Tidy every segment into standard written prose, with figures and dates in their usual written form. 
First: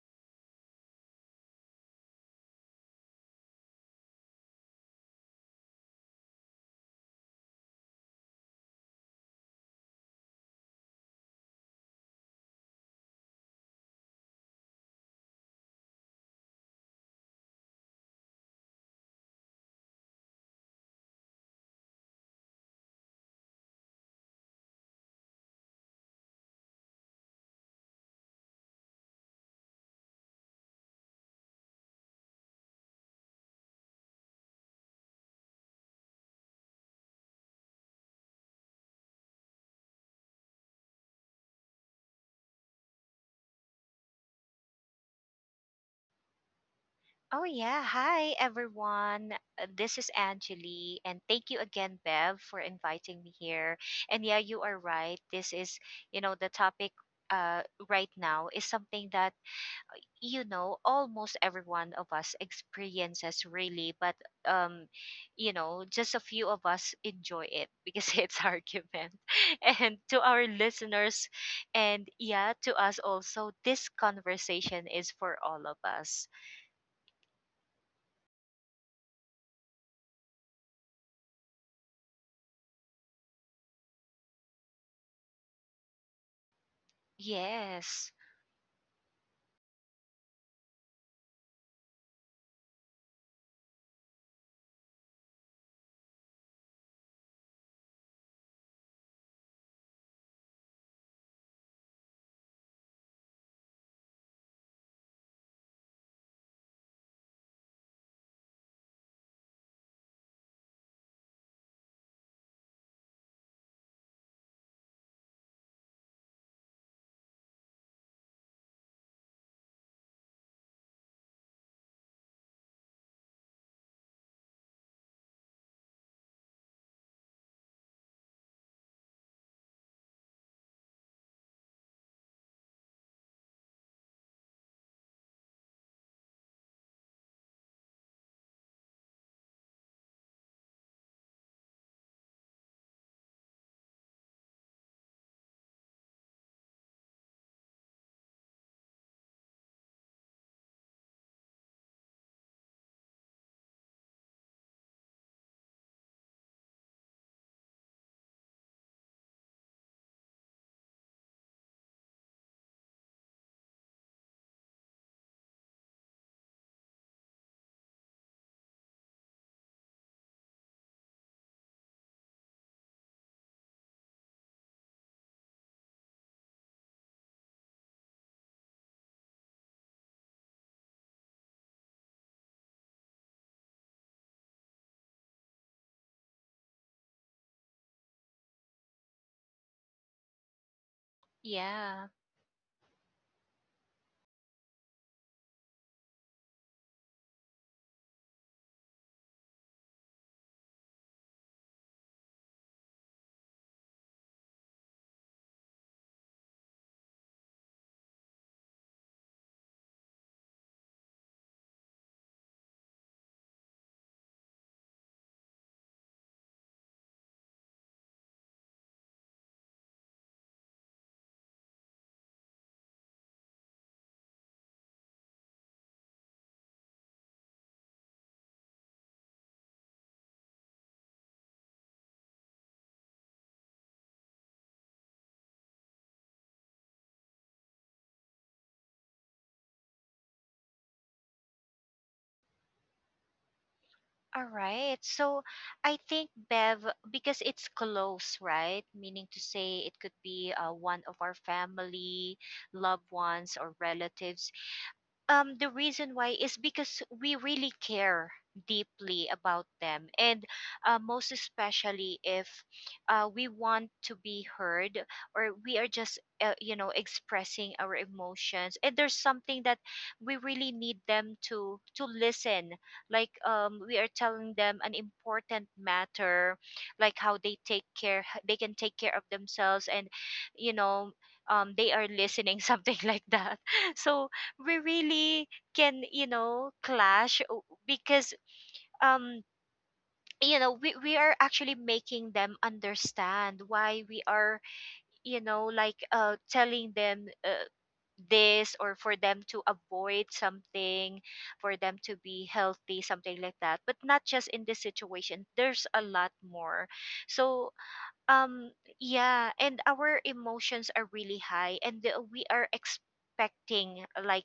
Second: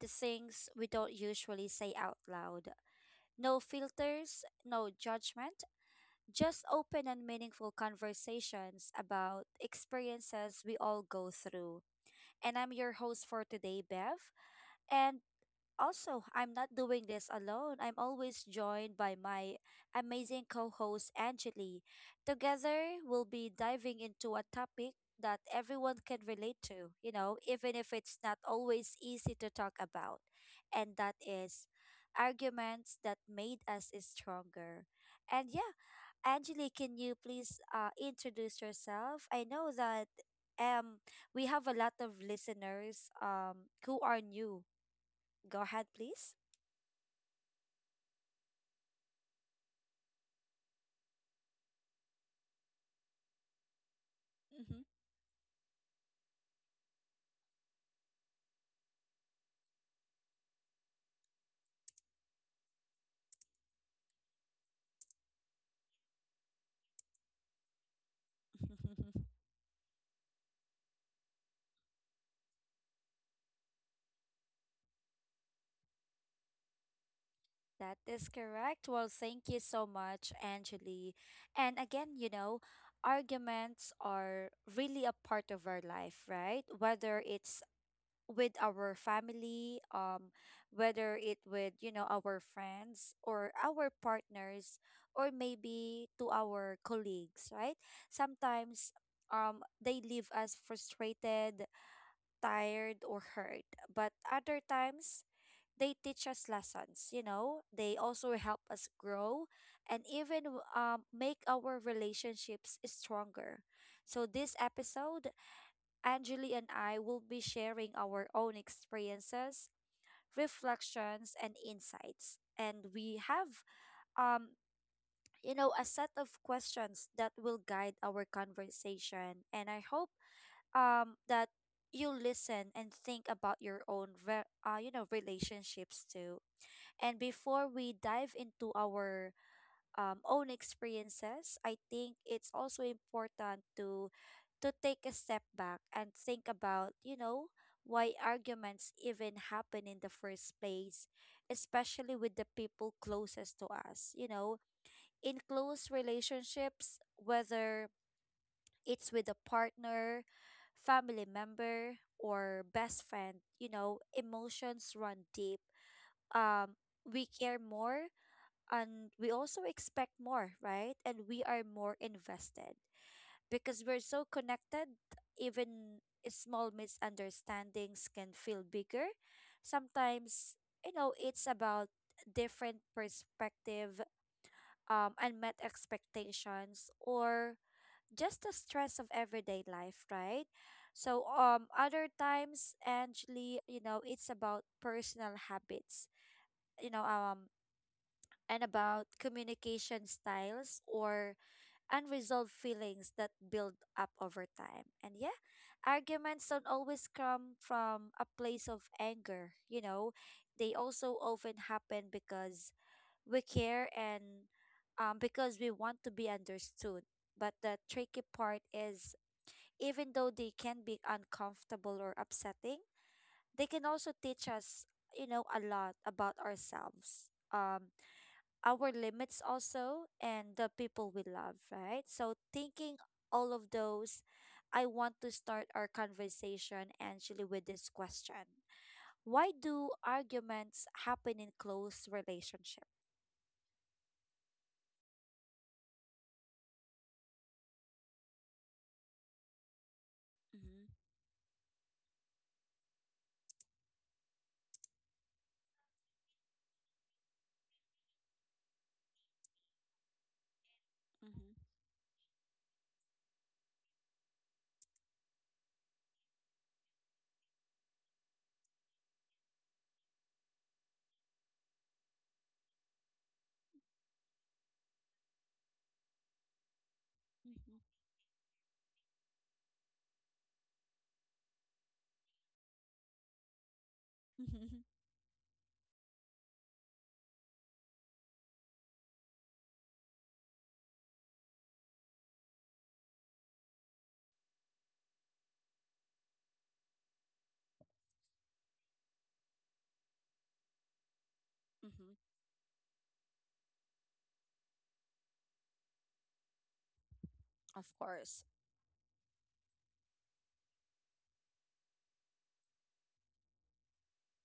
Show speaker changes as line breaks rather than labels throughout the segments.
the things we don't usually say out loud. No filters, no judgment, just open and meaningful conversations about experiences we all go through. And I'm your host for today, Bev. And also, I'm not doing this alone. I'm always joined by my amazing co host, Angeli. Together, we'll be diving into a topic that everyone can relate to, even if it's not always easy to talk about. And that is arguments that made us stronger. And yeah, Angeli, can you please introduce yourself? I know that um, we have a lot of listeners who are new. Go ahead, please.
Oh, yeah. Hi, everyone. This is Angeli, and thank you again, Bev, for inviting me here. And yeah, you are
Mm-hmm.
right. This is, you know, the topic uh, right now is something that, almost every one of us experiences really, but, um, just a few of us enjoy it because it's argument. And to our listeners, and yeah, to us also, this conversation is for all of us.
That is correct. Well, thank you so much, Angeli. And again, arguments are really a part of our life, right? Whether it's
Yes.
with our family, whether it with, our friends or our partners, or maybe to our colleagues, right? Sometimes they leave us frustrated, tired, or hurt. But other times they teach us lessons, they also help us grow and even make our relationships stronger. So, this episode, Anjali and I will be sharing our own experiences, reflections, and insights. And we have, um, a set of questions that will guide our conversation. And I hope that you listen and think about your own relationships too. And before we dive into our own experiences, I think it's also important to take a step back and think about, why arguments even happen in the first place, especially with the people closest to us. In close relationships, whether it's with a partner, family member, or best friend, emotions run deep. Um, we care more and we also expect more, right? And we are more invested because we're so connected, even small misunderstandings can feel bigger. Sometimes, it's about different perspective, unmet expectations, or just the stress of everyday life, right? So, other
Yeah.
times, Angeli, it's about personal habits you know um and about communication styles or unresolved feelings that build up over time. And yeah, arguments don't always come from a place of anger, they also often happen because we care and because we want to be understood. But the tricky part is, even though they can be uncomfortable or upsetting, they can also teach us, a lot about ourselves. Our limits also and the people we love, right? So thinking all of those, I want to start our conversation actually with this question. Why do arguments happen in close relationship?
All right. So I think Bev, because it's close, right? Meaning to say it could be
Mm-hmm,
one of our family, loved ones, or relatives the reason why is because we really care deeply about them and most especially if we want to be heard, or we are just expressing our emotions, and there's something that we really need them to listen, like we are telling them an important matter like how
mm-hmm,
they can take care of themselves and you know they are listening, something like that. So
mm-hmm,
we really can, you know, clash because um you know, we are actually making them understand why we are, you know, like telling them, this, or for them to avoid something, for them to
mm-hmm.
be healthy, something like that. But not just in this situation, there's a lot more. So
Of course.
um yeah, and our emotions are really high, and we are expecting like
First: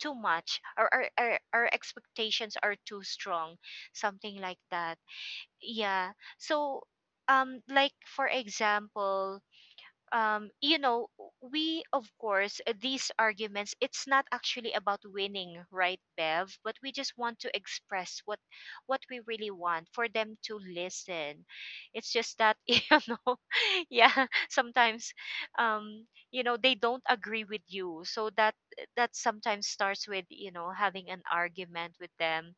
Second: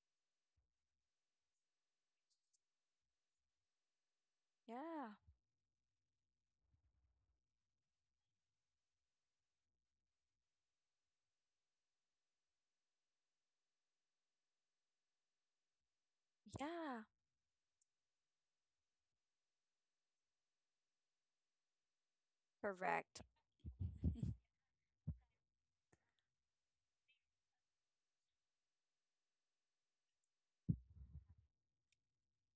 too much, or our expectations are too strong, something like that.
Yeah.
Yeah. So like for example, um, you know, we, of course, these arguments, it's not actually about winning, right, Bev? But we
Yeah.
just want to express what we really want for them to listen. It's just that,
Correct.
know, yeah, sometimes, um, they don't agree with you. So that sometimes starts with, you know, having an argument with them.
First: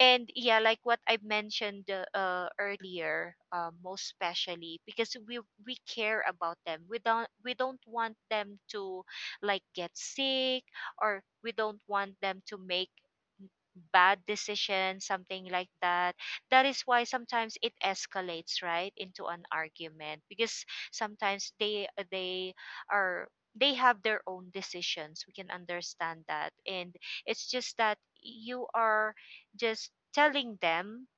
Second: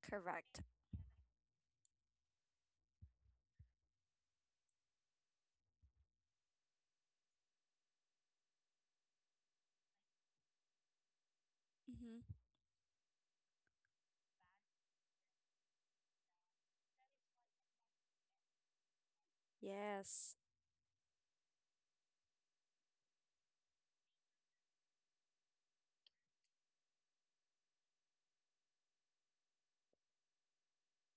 And yeah,
Correct.
like what I mentioned earlier, most especially because we care about them. We don't want them to like get sick, or we don't want
Mm-hmm.
them to make bad decision, something like that. That is why sometimes it escalates, right, into an argument,
Yes.
because sometimes are they have their own decisions. We can understand that, and it's just that you are just telling them,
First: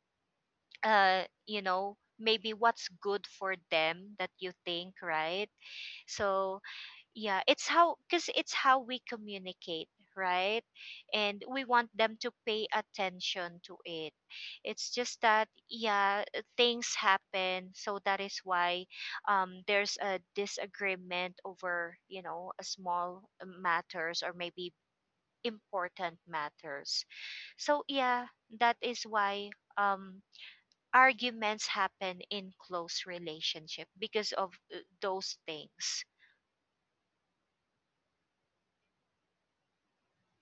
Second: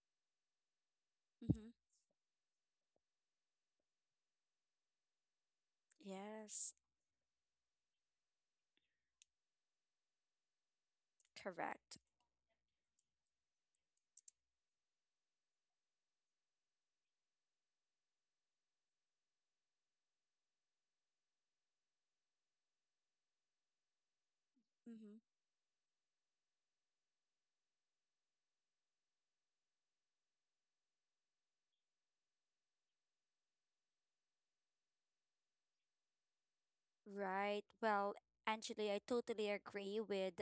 Mm-hmm.
maybe what's good for them that you think, right? So
Yes.
yeah, it's how, because it's how we communicate, right, and we want
Correct.
them to pay attention to it. It's just that yeah, things happen, so that is why there's a disagreement over, you know, a small matters, or maybe
Mm-hmm.
important matters. So yeah, that is why um arguments happen in close relationship because of those things.
Right. Well, Angeli, I totally agree with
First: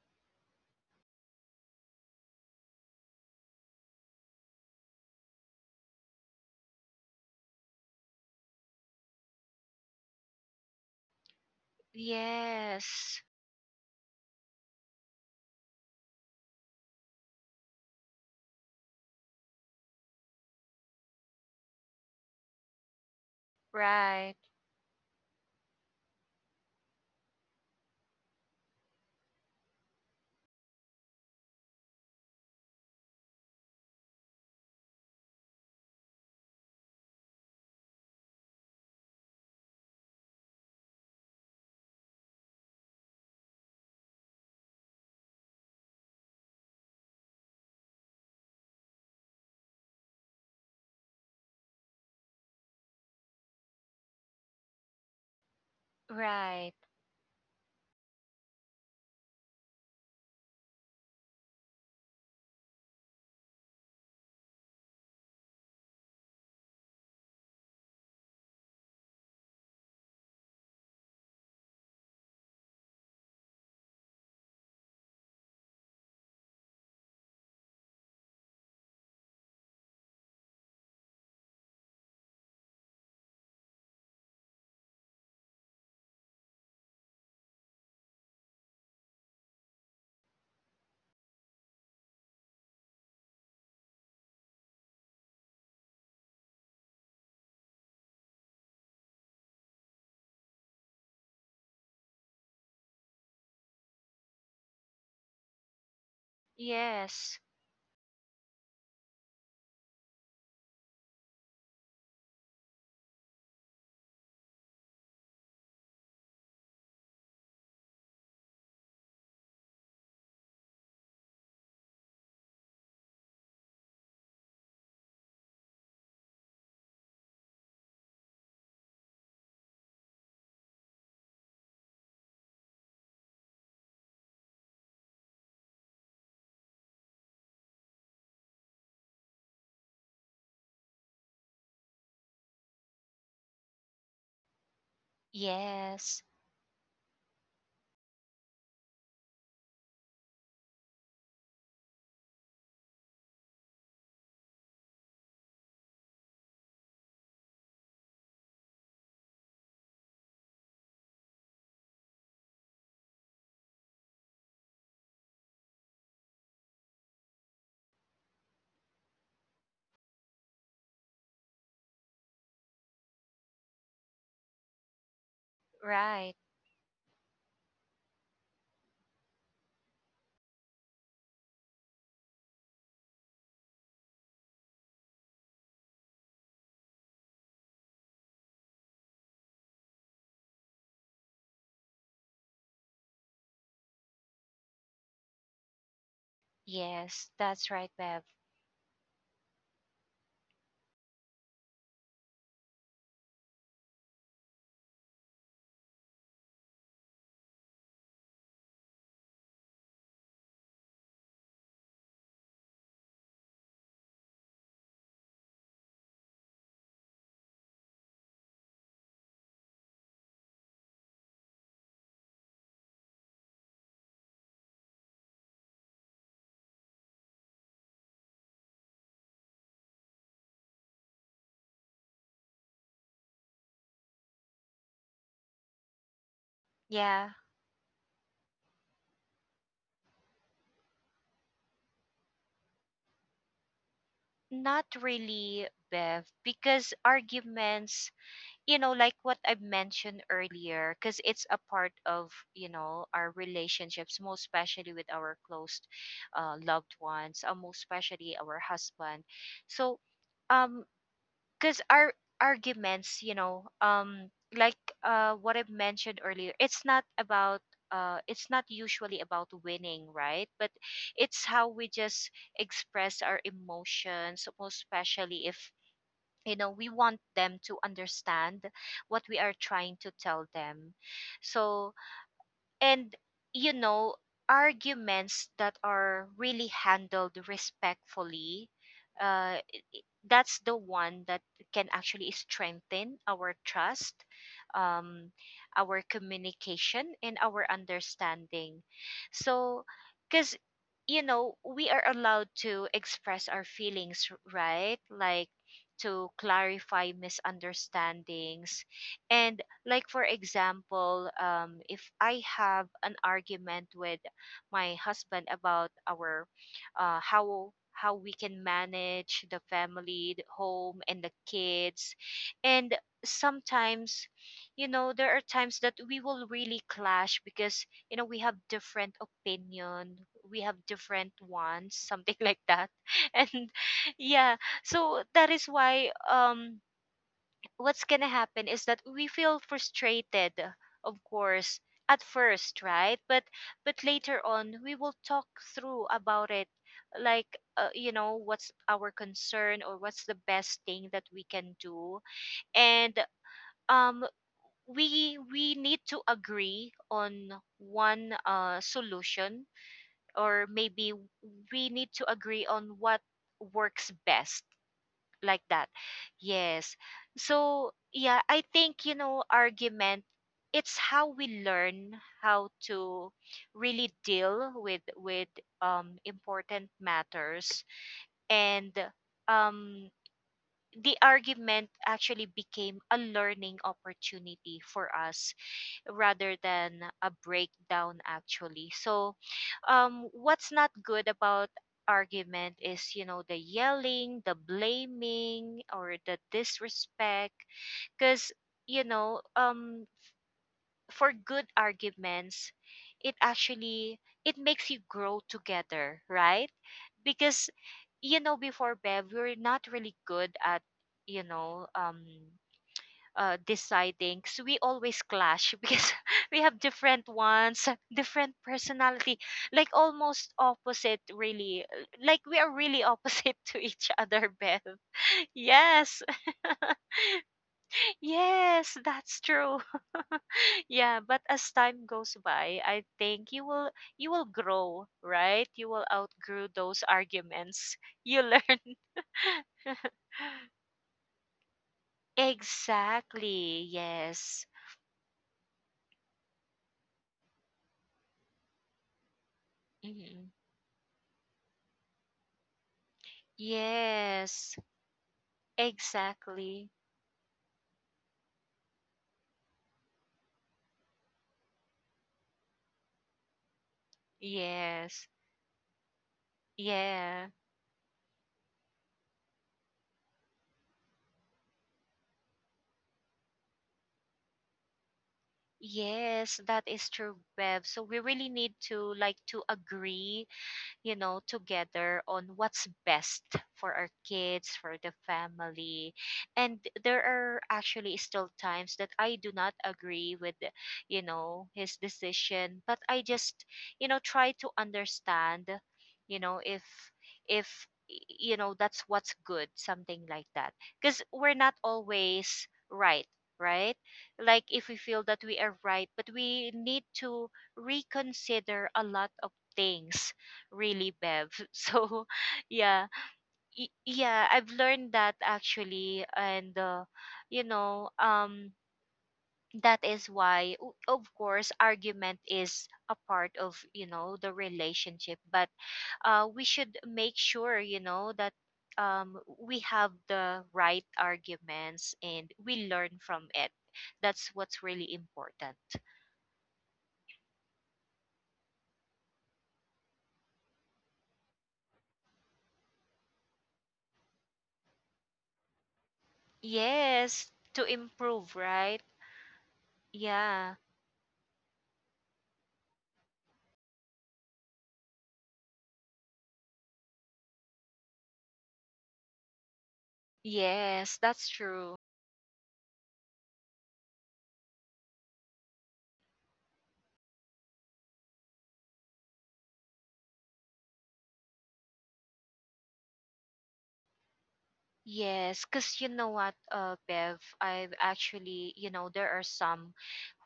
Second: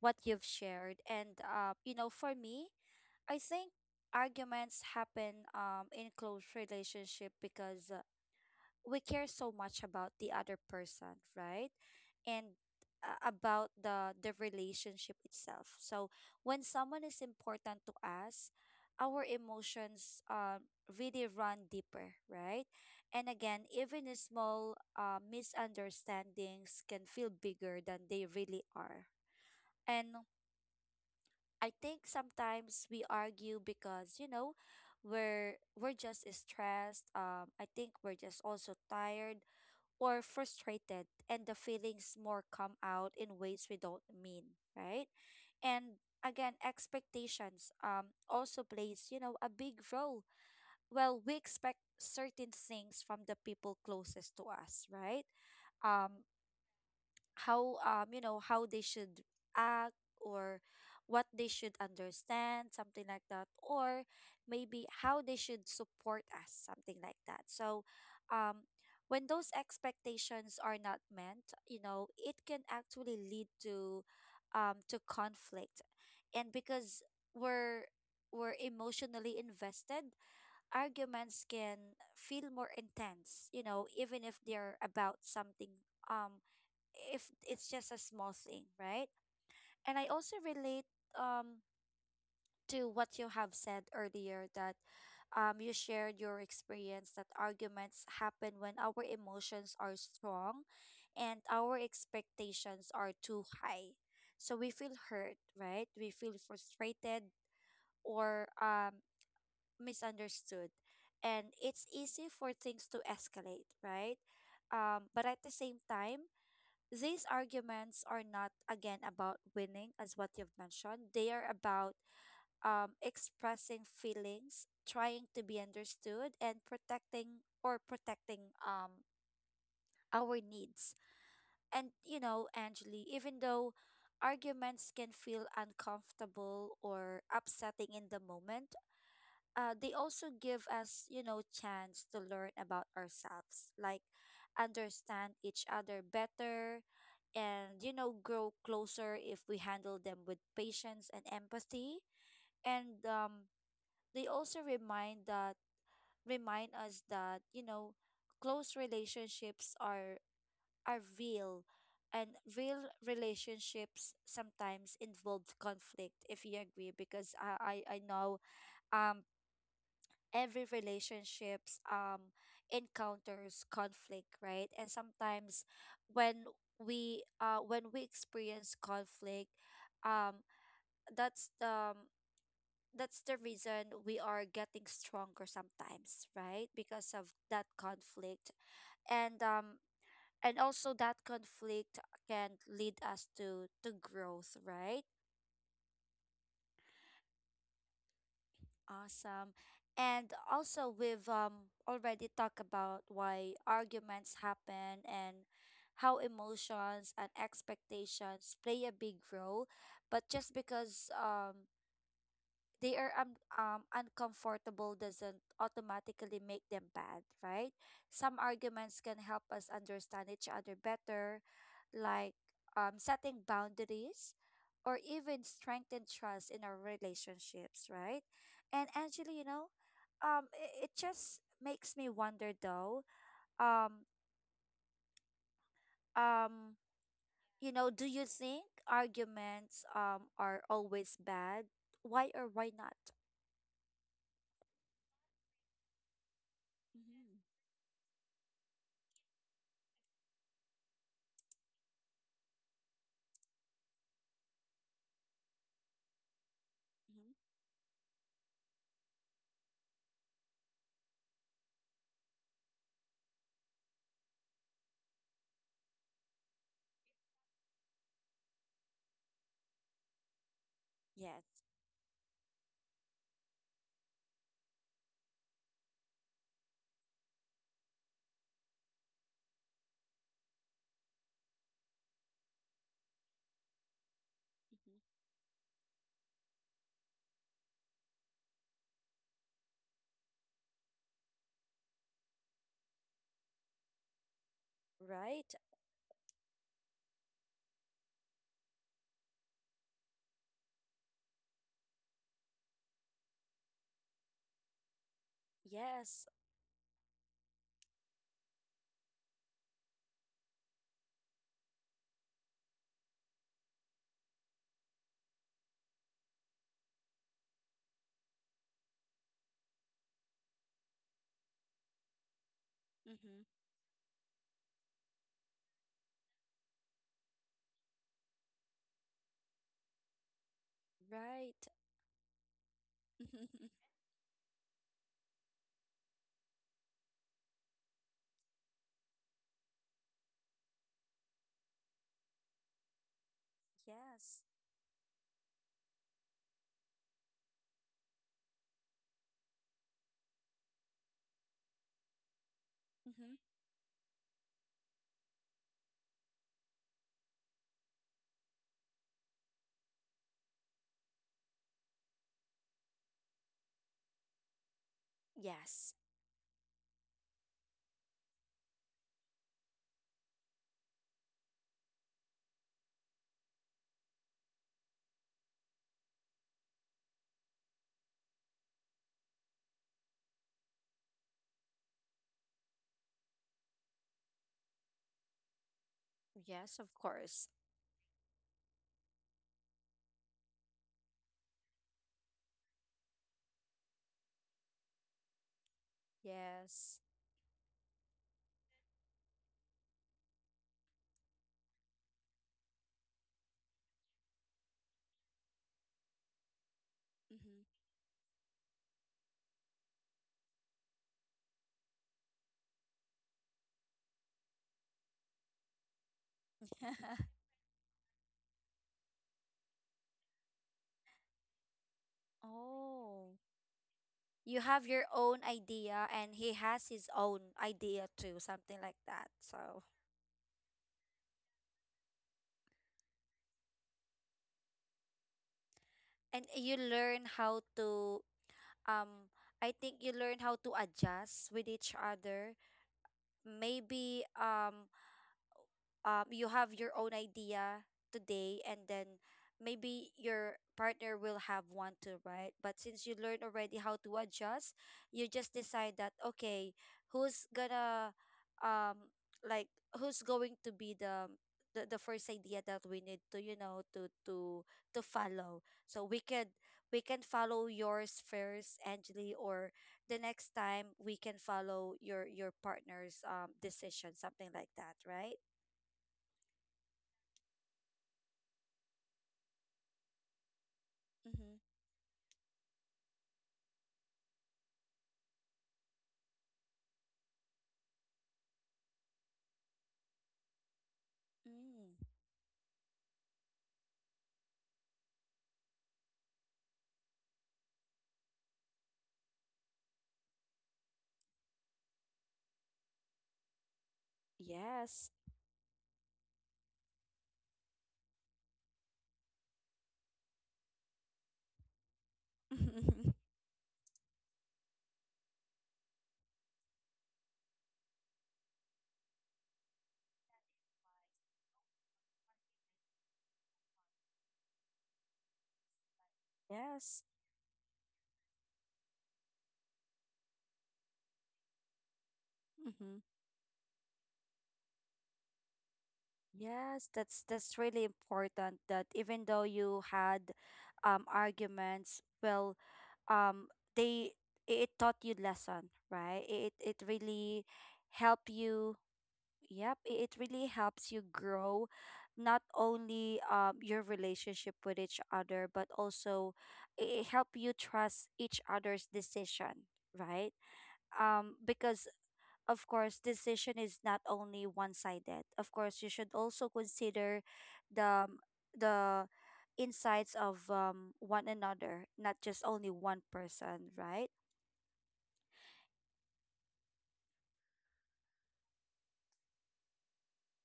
what you've shared. And, for me, I think arguments happen in close relationship because we care so much about the other person, right? And
Yes.
about the relationship itself. So when someone is important to us, our emotions really run deeper, right? And again, even a
Right,
small misunderstandings can feel bigger than they really are. And I think sometimes we argue because we're just stressed. I think we're just also tired or frustrated, and the feelings more come out in ways we don't mean, right? And again, expectations also plays, a big role. Well, we expect certain things from the people closest to us, right? Um
right.
how how they should act, or what they should understand, something like that, or maybe how they should support us, something like that. So um when those expectations are not met, it can actually lead to conflict. And because we're we're emotionally invested, arguments can feel more intense, even if they're about something, um if it's just a small thing, right? And I also relate um to what you have said earlier that you shared your experience that arguments happen when our emotions are strong and our expectations are too high. So we feel hurt, right? We feel frustrated
Yes,
or misunderstood. And it's easy for things to escalate, right? But at the same time, these arguments are not again about winning as what you've mentioned. They are about expressing feelings, trying to be understood, and protecting our needs. And Angeli, even though arguments can feel uncomfortable or upsetting in the moment, they also give us, chance to learn about ourselves, like understand each other
yes,
better, and, grow closer if we handle them with patience and empathy. And they also remind us that, close relationships are real, and real relationships sometimes involve conflict if you agree. Because I know um every relationships encounters conflict, right? And sometimes
right.
when we experience conflict, um that's the reason we are getting stronger sometimes, right? Because of that conflict. And also that conflict can lead us to growth, right?
Yes, that's right, Bev.
Awesome. And also, we've already talked about why arguments happen and how emotions and expectations play a big role. But just because they are uncomfortable doesn't automatically make them bad, right? Some arguments can help us understand each other better, like setting boundaries or even strengthen trust in our relationships, right? And Angela, it just makes me wonder though, um um
Yeah,
do you think arguments are always bad? Why or why not?
not really, Bev, because
Mm-hmm.
arguments, like what I mentioned earlier, because it's a part of, you know, our relationships, most especially with our close loved
Mm-hmm.
ones, most especially our husband. So, um, because our arguments like what I've mentioned earlier, it's not about it's not usually about winning, right, but it's
Yes.
how we just express our emotions, most especially if, you know, we want them to understand what we are trying to tell them. So, and you know,
Mm-hmm.
arguments that are really handled respectfully, uh that's the one that can actually strengthen our trust, um,
Right?
our communication, and our understanding. So, because you know, we are allowed to express our feelings, right? Like
Yes.
to clarify misunderstandings. And like for example, if I have an argument with my husband about our how we can manage the family, the home, and the kids. And
Mm-hmm.
sometimes, you know, there are times that we will really clash, because you know, we have different opinion, we have different
Right.
wants, something like that. And yeah, so that is why what's gonna happen is that we feel frustrated, of course, at first, right? But
Yes.
later on we will talk through about it, like you know, what's our concern, or what's the best thing that we can do. And
Mm-hmm.
um we need to agree on one solution, or maybe we need to agree on what works best, like that.
Yes.
Yes. So yeah, I think you know, argument, it's how we learn how to really deal with important matters. And um, the argument actually became a learning opportunity for us rather
Yes, of
than a
course.
breakdown actually. So what's not good about argument is, you know, the yelling, the blaming, or the
Yes.
disrespect, because you know um for good arguments, it actually, it makes you grow together, right? Because
Mm-hmm.
you know, before, Bev, we're not really good at, you know um deciding, so we always clash because we have different ones, different personality, like almost opposite really, like we are really
Oh,
opposite to each other,
you
Beth.
have your own idea,
Yes.
and he has his own idea too, something
Yes,
like that.
that's true.
So,
Yeah, but as time goes by, I think you will, you will grow, right? You will
and
outgrow
you
those
learn how
arguments.
to,
You learn.
um, I think you learn how to adjust with each other.
Exactly,
Maybe,
yes.
you have your own idea today, and then maybe
Mhm.
your partner will have one too, right? But since you learn already how to adjust,
Yes,
you just decide that okay,
exactly.
who's gonna um like who's going to be the first idea that we need to you know to
Yes.
follow. So we can
Yeah.
follow yours first, Angeli, or the next time we can follow your partner's decision, something like that, right?
Yes, that is true, Bev. So we really need to like to agree, you know,
Mm-hmm.
together on what's best for our kids, for the family. And there are actually still times that I do not agree with, you know,
Mm.
his decision, but I just, you know, try to understand, you know, if, you know, that's what's good, something like that. Because we're not always right, right? Like if we
Yes.
feel that we are right, but we need to reconsider a lot of things really, Bev. So yeah, yeah, I've learned that actually, and you know um that is why, of course, argument is a part of, you know, the relationship, but we should
Yes.
make sure, you know, that we have the right arguments and we
Hmm.
learn from it. That's what's really important.
Yes, that's really important that even though you had arguments, well, um they it taught you lesson, right? It really
Yes, to
help
improve,
you.
right?
Yep, it really
Yeah.
helps you grow, not only your relationship with each other, but also it help you trust each other's decision, right?
Yes, that's
Because
true.
of course, decision is not only one-sided. Of course, you should also consider the the insights of one another, not just only one person, right?
Yes, because you know what, Bev, I've actually, you know, there are some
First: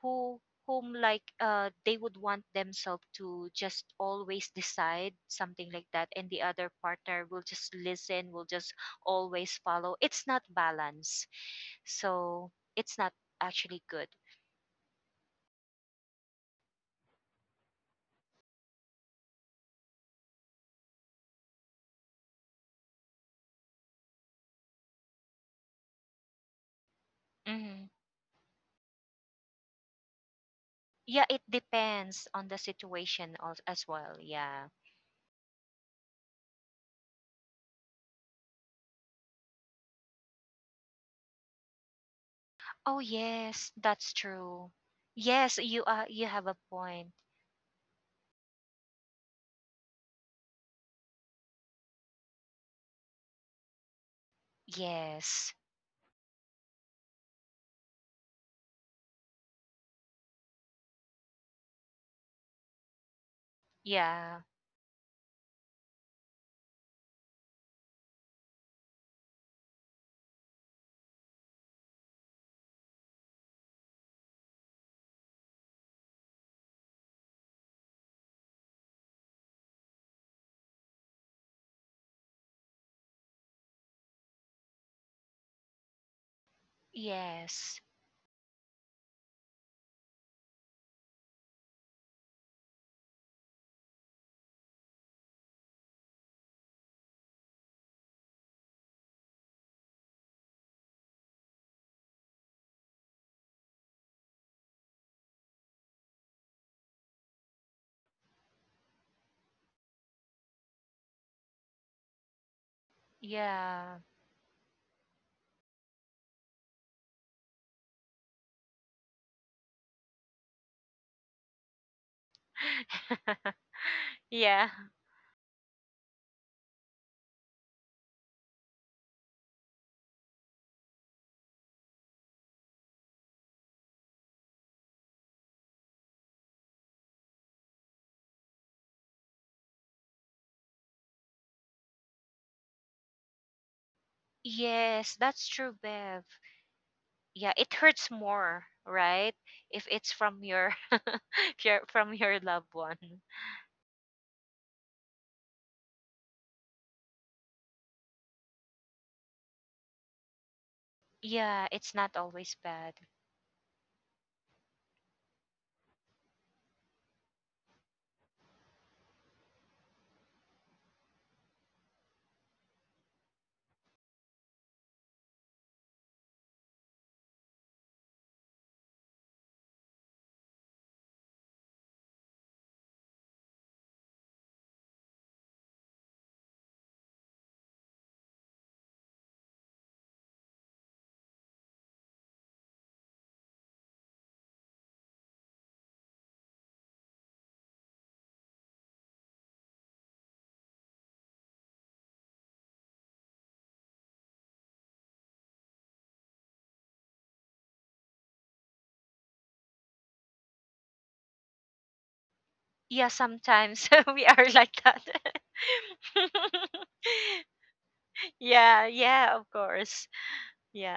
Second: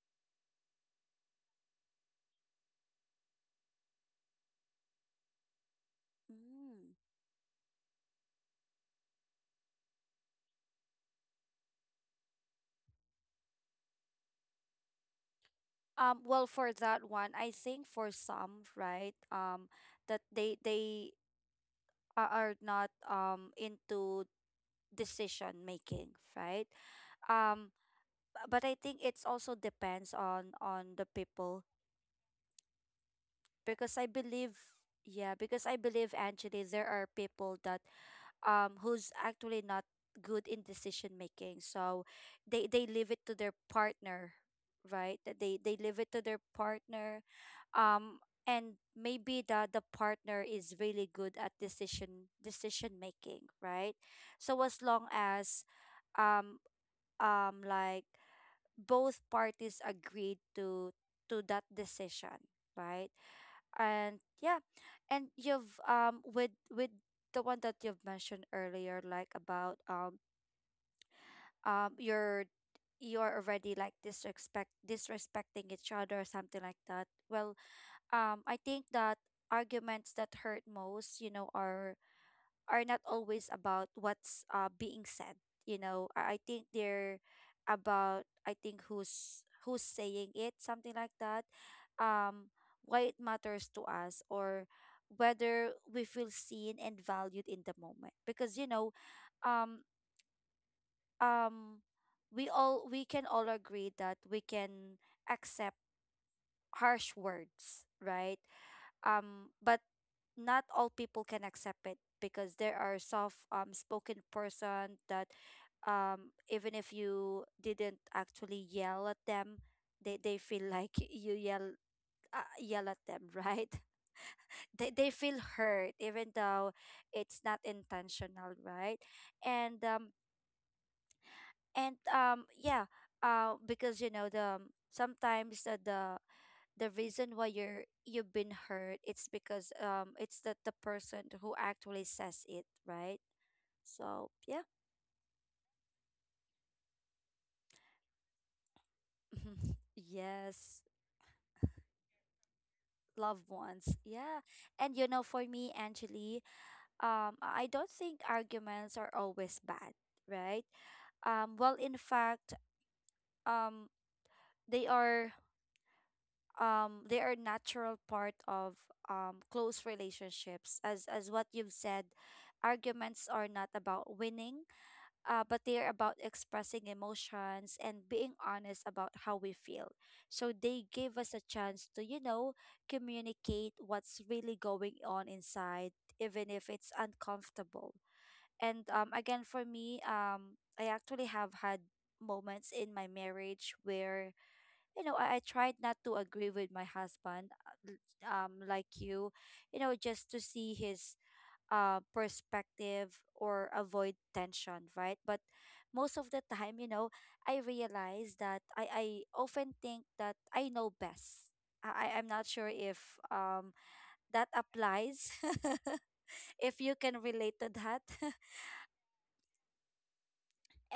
who whom like they would want themselves to just always decide, something like that, and the other
Mm.
partner will just listen, will just always follow. It's not balance, so it's not actually good.
Well, for that one, I think for some, right, that are not into decision making, right? Um,
Hmm.
but I think it's also depends on the
Yeah, it
people.
depends on the situation, as
because I
well.
believe
Yeah.
yeah, because I believe, Angeli, there are people that who's actually not good in decision making. So they
Oh
leave it to their
yes, that's
partner,
true.
right? That
Yes,
they
you
leave
are.
it to
You
their
have a point.
partner. Um and maybe the partner is really good at decision making, right? So as long
Yes.
as um like both parties agreed to that decision, right? And
Yeah.
yeah, and you've with the one that you've mentioned earlier, like about um you're you're already, like, disrespecting each other or something like that. Well, I think that arguments that hurt most, are not always about what's being said. I think they're
Yes.
about, I think, who's saying it, something like that. Um, why it matters to us or whether we feel seen and valued in the moment. Because um, um, we can all agree that we can accept harsh words, right? But not all people can accept it because there are soft
Yeah.
spoken person that even if you didn't actually yell at them they feel like you yell yell at them, right?
Yeah.
they feel hurt even though it's not intentional, right? and um and Yeah. Because you know the sometimes the the reason why you've been hurt, it's because it's that the person who actually says it, right? So yeah.
Yes, that's true, Bev. Yeah, it hurts more, right? If it's from your,
Yes,
if you're from your loved one.
loved ones, yeah. And you know, for me, Angeli, I don't think arguments are always bad, right?
Yeah,
Well,
it's
in
not
fact,
always bad.
um they are, they are natural part of close relationships, as what you've said. Arguments are not about winning, but they're about expressing emotions and being honest about how we feel. So they give us a chance to, you know, communicate what's really going on inside, even if it's uncomfortable. And again, for me, I actually have had moments in my marriage where, you know, I tried not to agree with my husband, like you know, just to see his perspective or avoid tension, right? But most of the time, you know, I realize that I often think that I know best. I'm not sure if
Yeah, sometimes we are
that
like that.
applies, if you can relate to that.
Yeah, yeah, of course.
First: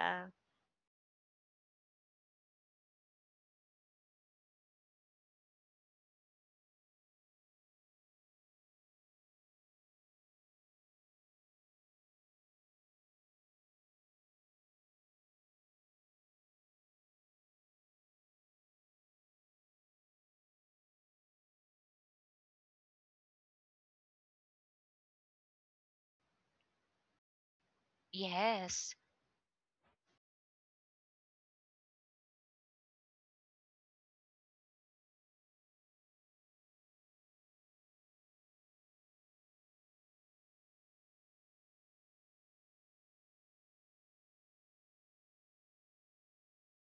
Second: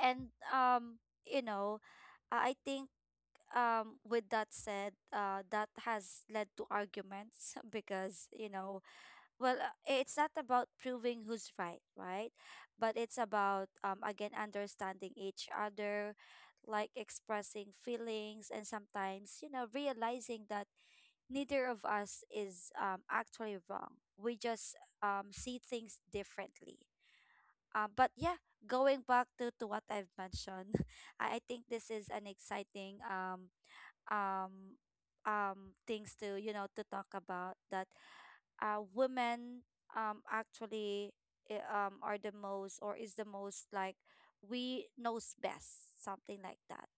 and, um, you know, I think, with that said, that has led to arguments because, you know, it's not about proving who's right, right? But it's about, again, understanding each other, like expressing feelings, and sometimes, you know, realizing that neither of us is actually wrong, we just see things differently. But Yeah.
Yes.
Going back to what I've mentioned, I think this is an exciting um things to, you know, to talk about, that women, actually, are the most, or is the most, like, we knows best, something like that.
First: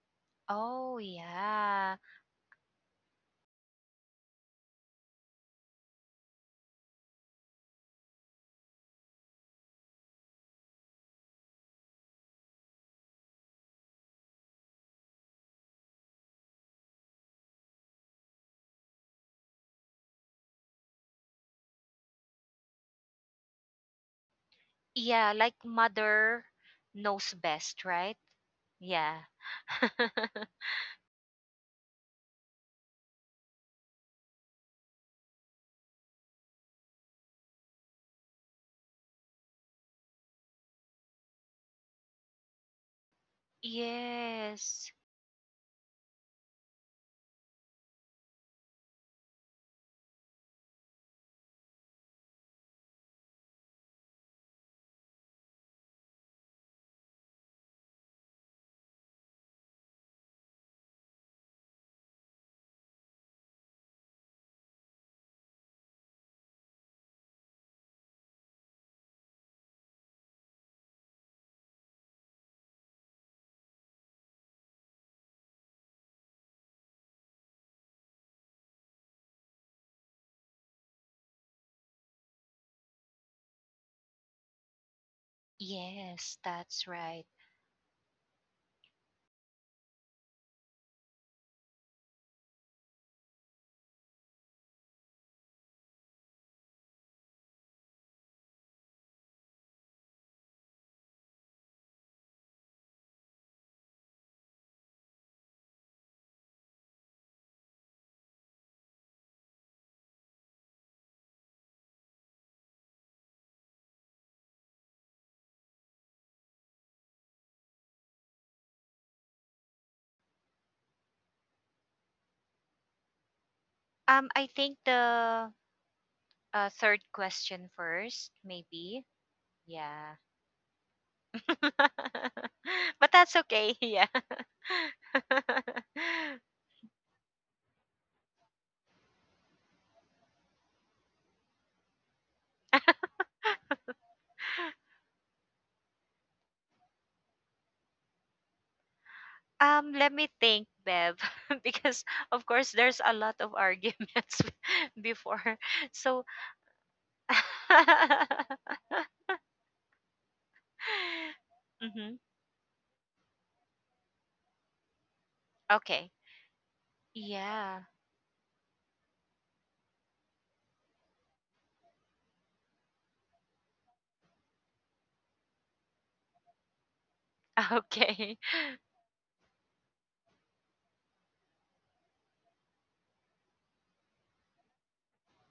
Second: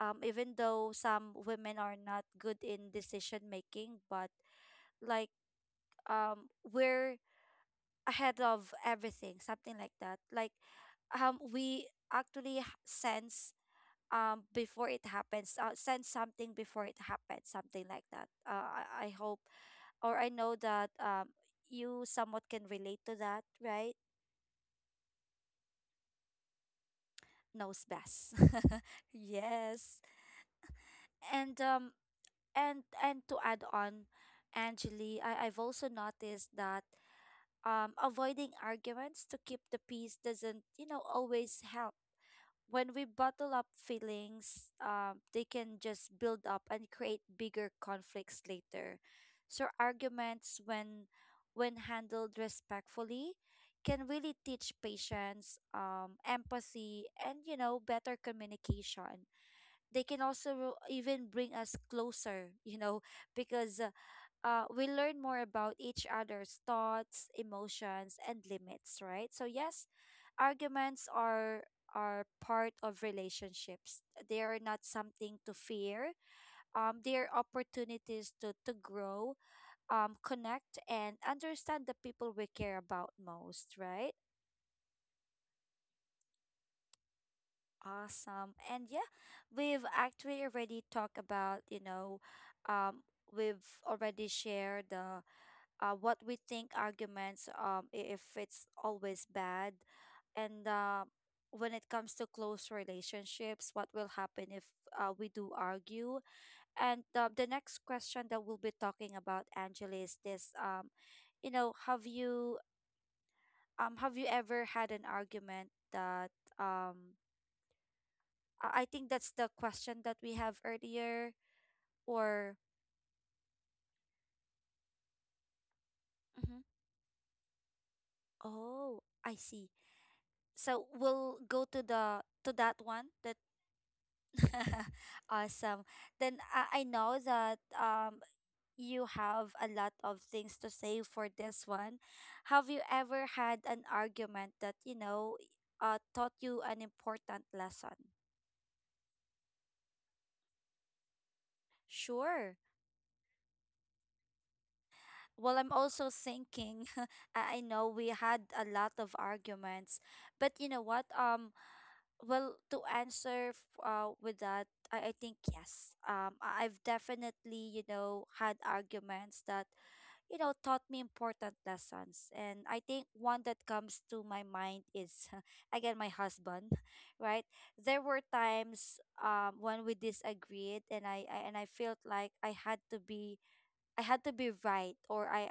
Even though
Oh,
some women are
yeah.
not good in decision making, but like, we're ahead of everything, something like that. Like, we actually sense, before it happens, sense something before it happens, something like that. I hope or I know that you somewhat can relate to that, right?
Yeah, like mother knows
Knows
best, right?
best.
Yeah.
Yes. And um and to add on, Angeli, I've also noticed that avoiding arguments to keep the peace doesn't, you know, always help. When we bottle up feelings,
Yes.
they can just build up and create bigger conflicts later. So arguments, when handled respectfully, can really teach patience, empathy, and you know, better communication. They can also even bring us closer, you know, because we learn more about each other's thoughts, emotions, and limits, right? So yes, arguments are part of relationships. They are not something to fear. They are opportunities to grow, connect, and understand the people we care about most, right?
Yes, that's right.
Awesome. And yeah, we've actually already talked about, you know, um, we've already shared the what we think arguments, if it's always bad, and when it comes to close relationships, what will happen if we do argue. And the next question that we'll be talking about, Angela, is this: you know, have you, have you ever had an argument that, um I think that's the question that we have earlier, or
I think the
Mhm.
third question first,
Oh,
maybe.
I see.
Yeah.
So we'll go to the to that one
But that's
that
okay. Yeah.
awesome. Then I know that you have a lot of things to say for this one. Have you ever had an argument that, you know, taught you an important lesson?
Let me think, Bev, because of
Sure.
course there's a lot of arguments before.
Well, I'm also
So,
thinking. I know we had a lot of arguments, but you know what?
Mhm.
Well, to answer with that, I think yes.
Okay.
I've definitely,
Yeah.
you know, had arguments that, you know, taught me important lessons. And I think one that comes to my mind is, again, my husband, right? There were
Okay.
times when we disagreed, and I felt like I had to be, I had to be right, or I,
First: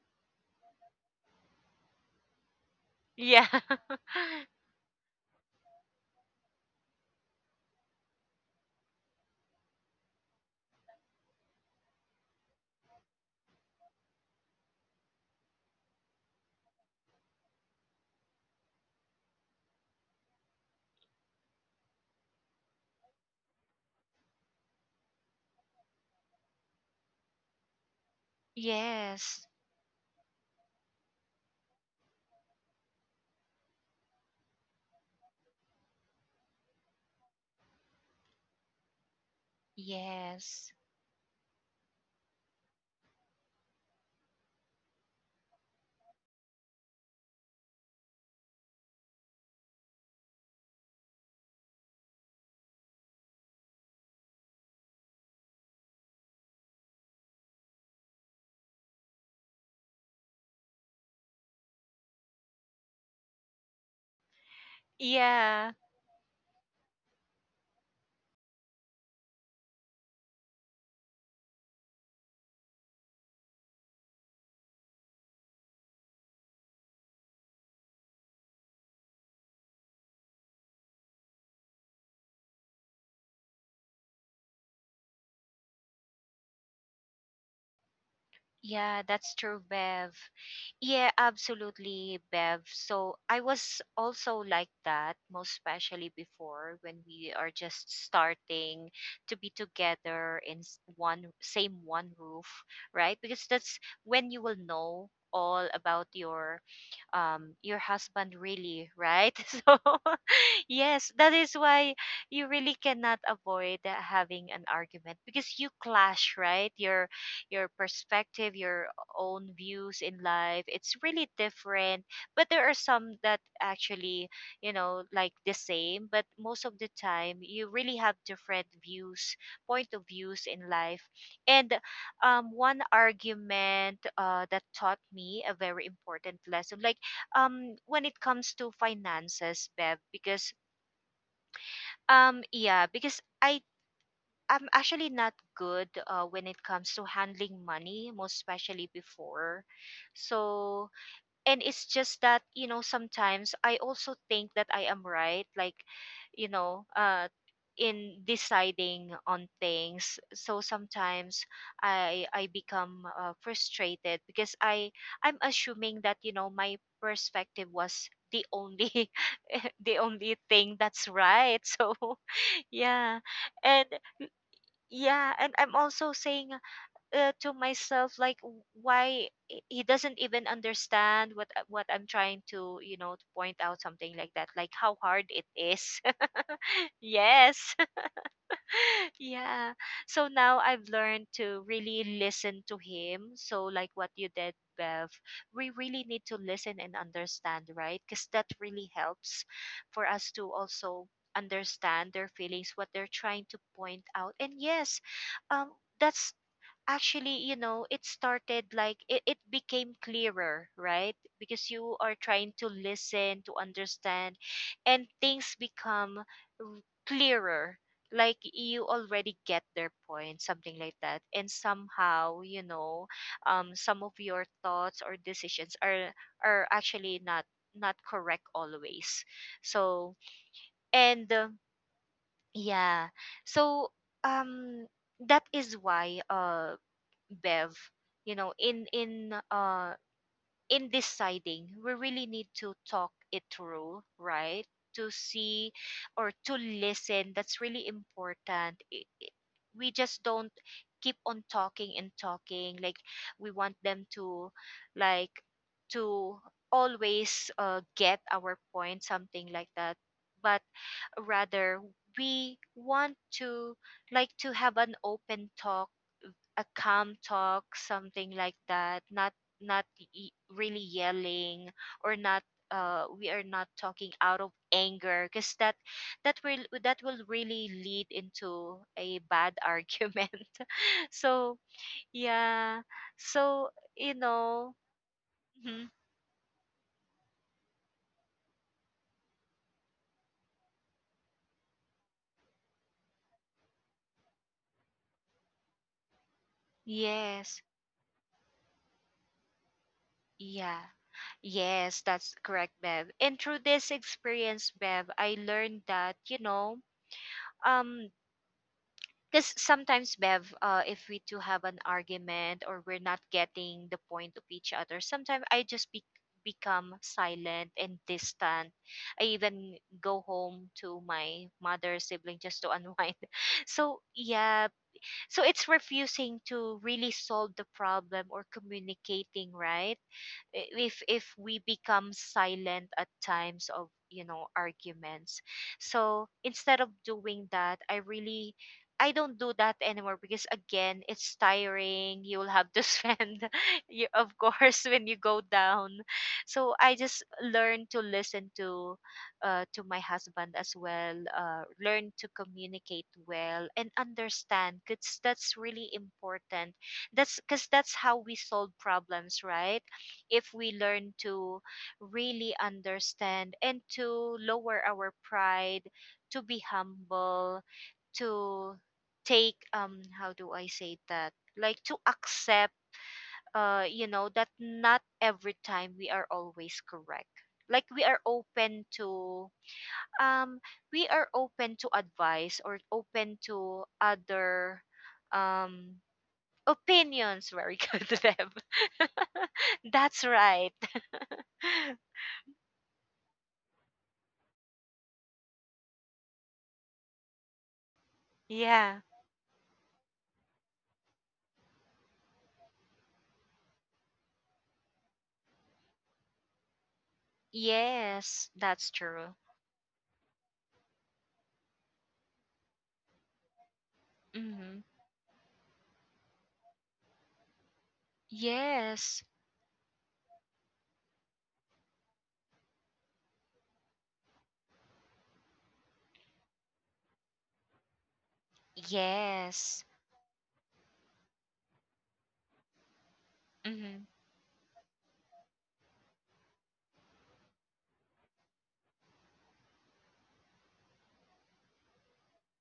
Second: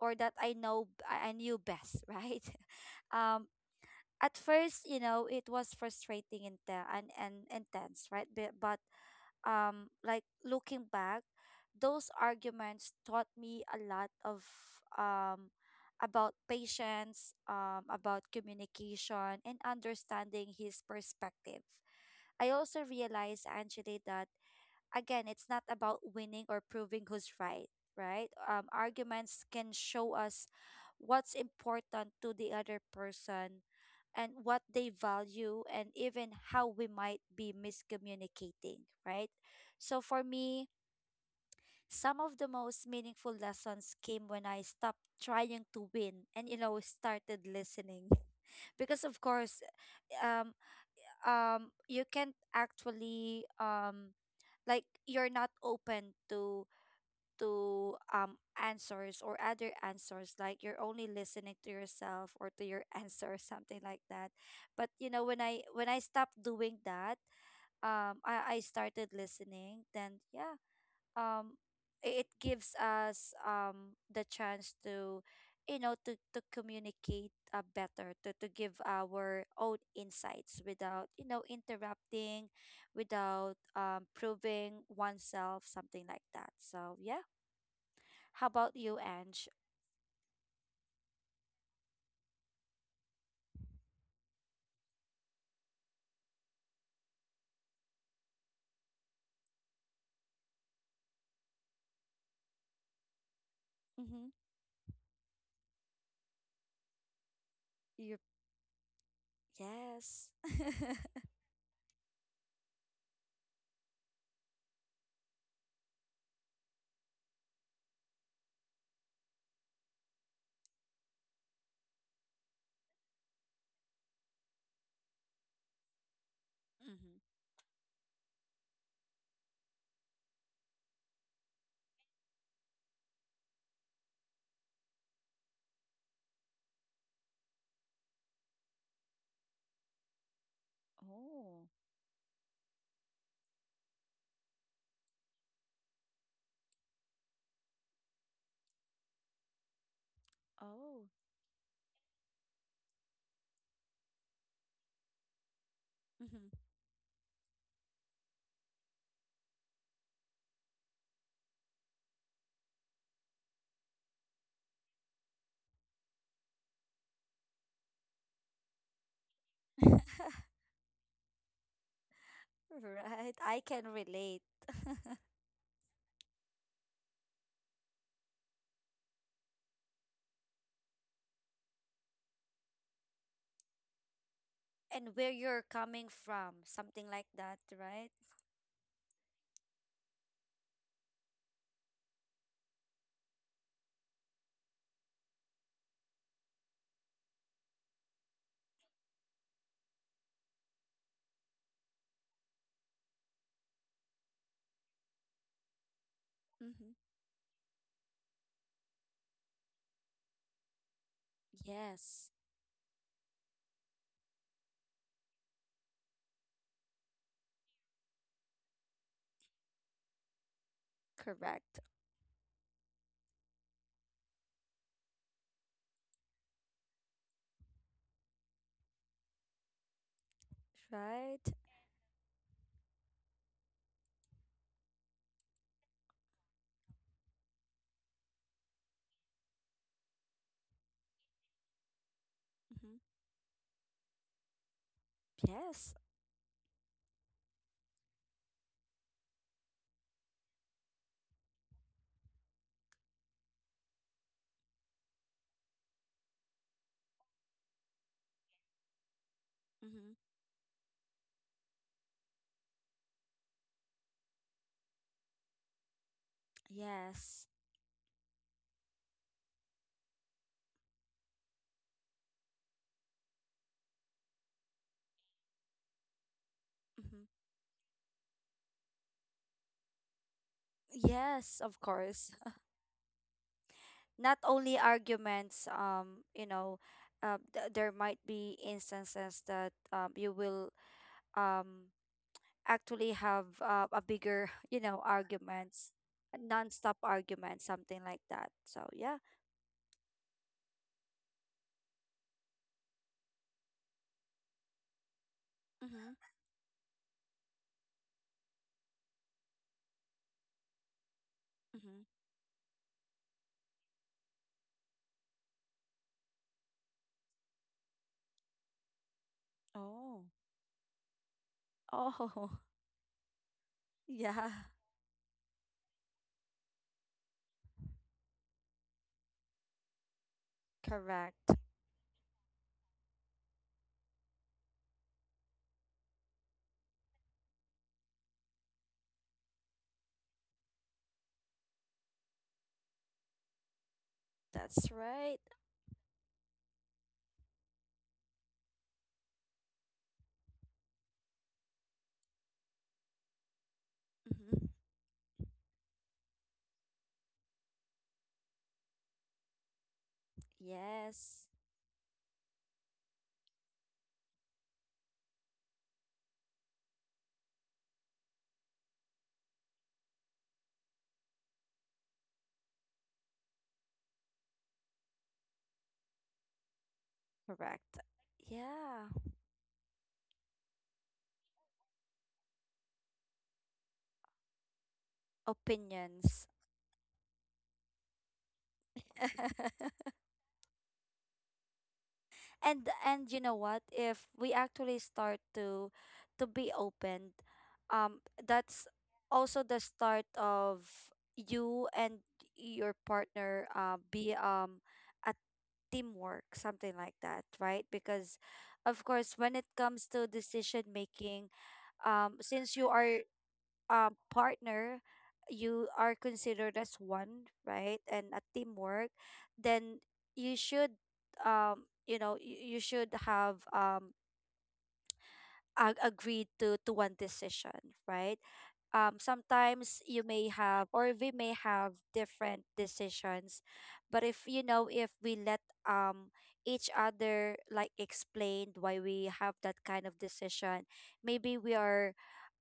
or that I know, I knew best, right? um,
Yeah.
at first, you know, it was frustrating and and intense, right? But like looking back, those arguments taught me a lot of um about patience, about communication and understanding his perspective. I also realized, Angela, that again, it's not about winning or proving who's right, right?
Yes.
Arguments can show us what's important to the other person, and what they value, and even how we might be miscommunicating, right? So for me,
Yes.
some of the most meaningful lessons came when I stopped trying to win and, you know, started listening. Because of course, um you can't actually, like, you're not open to answers or other answers, like you're only listening to yourself or to your answer, or something like that. But you know, when i
Yeah.
when i stopped doing that, I started listening, then yeah. um it gives us the chance to, you know, to communicate better, to give our own insights without, you know, interrupting, without proving oneself, something like that. So yeah, how about you,
Yeah, that's
Ange?
true, Bev. Yeah, absolutely, Bev. So I was also like that, most especially before when we are just starting to be together in one same one roof, right? Because that's
Mm-hmm.
when you will know all about your
You.
husband really, right? So,
Yes.
yes,
Mm-hmm.
that is why you really cannot avoid having an argument because you clash, right? Your perspective, your own views in life, it's really different. But there are some that actually, you know, like the same, but most of the time you really have different views, point of views in life. And one argument that taught me a very important lesson, like when it comes to finances, Bev, because
Oh.
yeah, because I'm actually not good when it comes to handling money, most especially before. So,
Oh.
and it's just that, you know, sometimes I also think that I am right, like, you
Mm-hmm.
know, uh in deciding on things. So sometimes I become frustrated because I'm assuming that, you know, my perspective was the only the only thing that's right. So yeah,
Right, I can
and
relate.
yeah, and I'm also saying, to myself like, why he doesn't even understand what what I'm trying to, you know, to point out, something like that, like how
And
hard
where
it
you're
is.
coming from, something like that,
Yes.
right?
Yeah. So now I've learned to really listen to him. So like what you did, Bev, we really need to listen and understand, right? Because that really helps for us to also understand their feelings, what they're trying to point out. And yes, um, that's
Mm-hmm.
actually it started like it became clearer, right? Because you are
Yes,
trying to listen to understand and things become r- clearer, like you already get their point, something like that. And
correct.
somehow, you know, um, some of your thoughts or decisions are actually not correct always. So and
Right?
yeah, so um, that is why Bev, you know, in in deciding, we really need to
Mm-hmm.
talk it through, right? To see
Yes.
or to listen. That's really important. We just don't keep on talking and talking. Like we want them to, like, to always get our point, something like that.
Mm-hmm.
But rather, we want to like to have an open talk, a calm
Yes.
talk, something like that. Not really yelling or not. We are not talking out of anger because that that will
Mm-hmm.
really lead into a bad argument. So
Yes, of course.
yeah, so you
Not
know,
only arguments,
mhm,
you know, there might be instances that you will, um, actually have a bigger, you know, arguments, a non-stop
yes,
argument, something like that. So, yeah.
yeah. Yes, that's correct, Bev. And through this experience, Bev, I learned that,
Mm-hmm.
you know, um, because sometimes Bev, if we two have an
Mm-hmm.
argument or we're not getting the point of each other, sometimes I just become silent and distant. I even go
Oh.
home to my mother sibling
Oh,
just to unwind. So
yeah.
yeah, so it's refusing to really solve the problem or communicating, right? If
Correct.
we become silent at times of, you know, arguments. So instead of doing that, I really, I don't do that anymore because again, it's tiring. You'll have to spend you, of course,
That's
when you go
right.
down. So I just learn to listen to my husband as well. Learn to communicate well and
Mm-hmm.
understand because that's really important. That's because that's how we solve problems, right? If we learn
Yes,
to really understand and to lower our pride, to be humble, to take um, how do I say that? Like to accept, you know, that not every time we are always correct. Like
correct.
we are open
Yeah,
to um, we are open to advice or open to other um,
opinions.
opinions, very good to them. That's right.
And you know what? If we actually start to be open, that's
Yeah.
also the start of you and your partner be, a teamwork, something like that, right? Because
Yes, that's
of
true.
course, when it comes to decision making, since you are
Mm-hmm.
partner, you are considered as one, right? And a teamwork,
Yes,
then you should, you know, you should have agreed to one decision, right?
yes.
Sometimes you may have, or we may have, different decisions,
Mm-hmm.
but if, you know, if we let um each other, like, explained why we have that kind of decision, maybe we are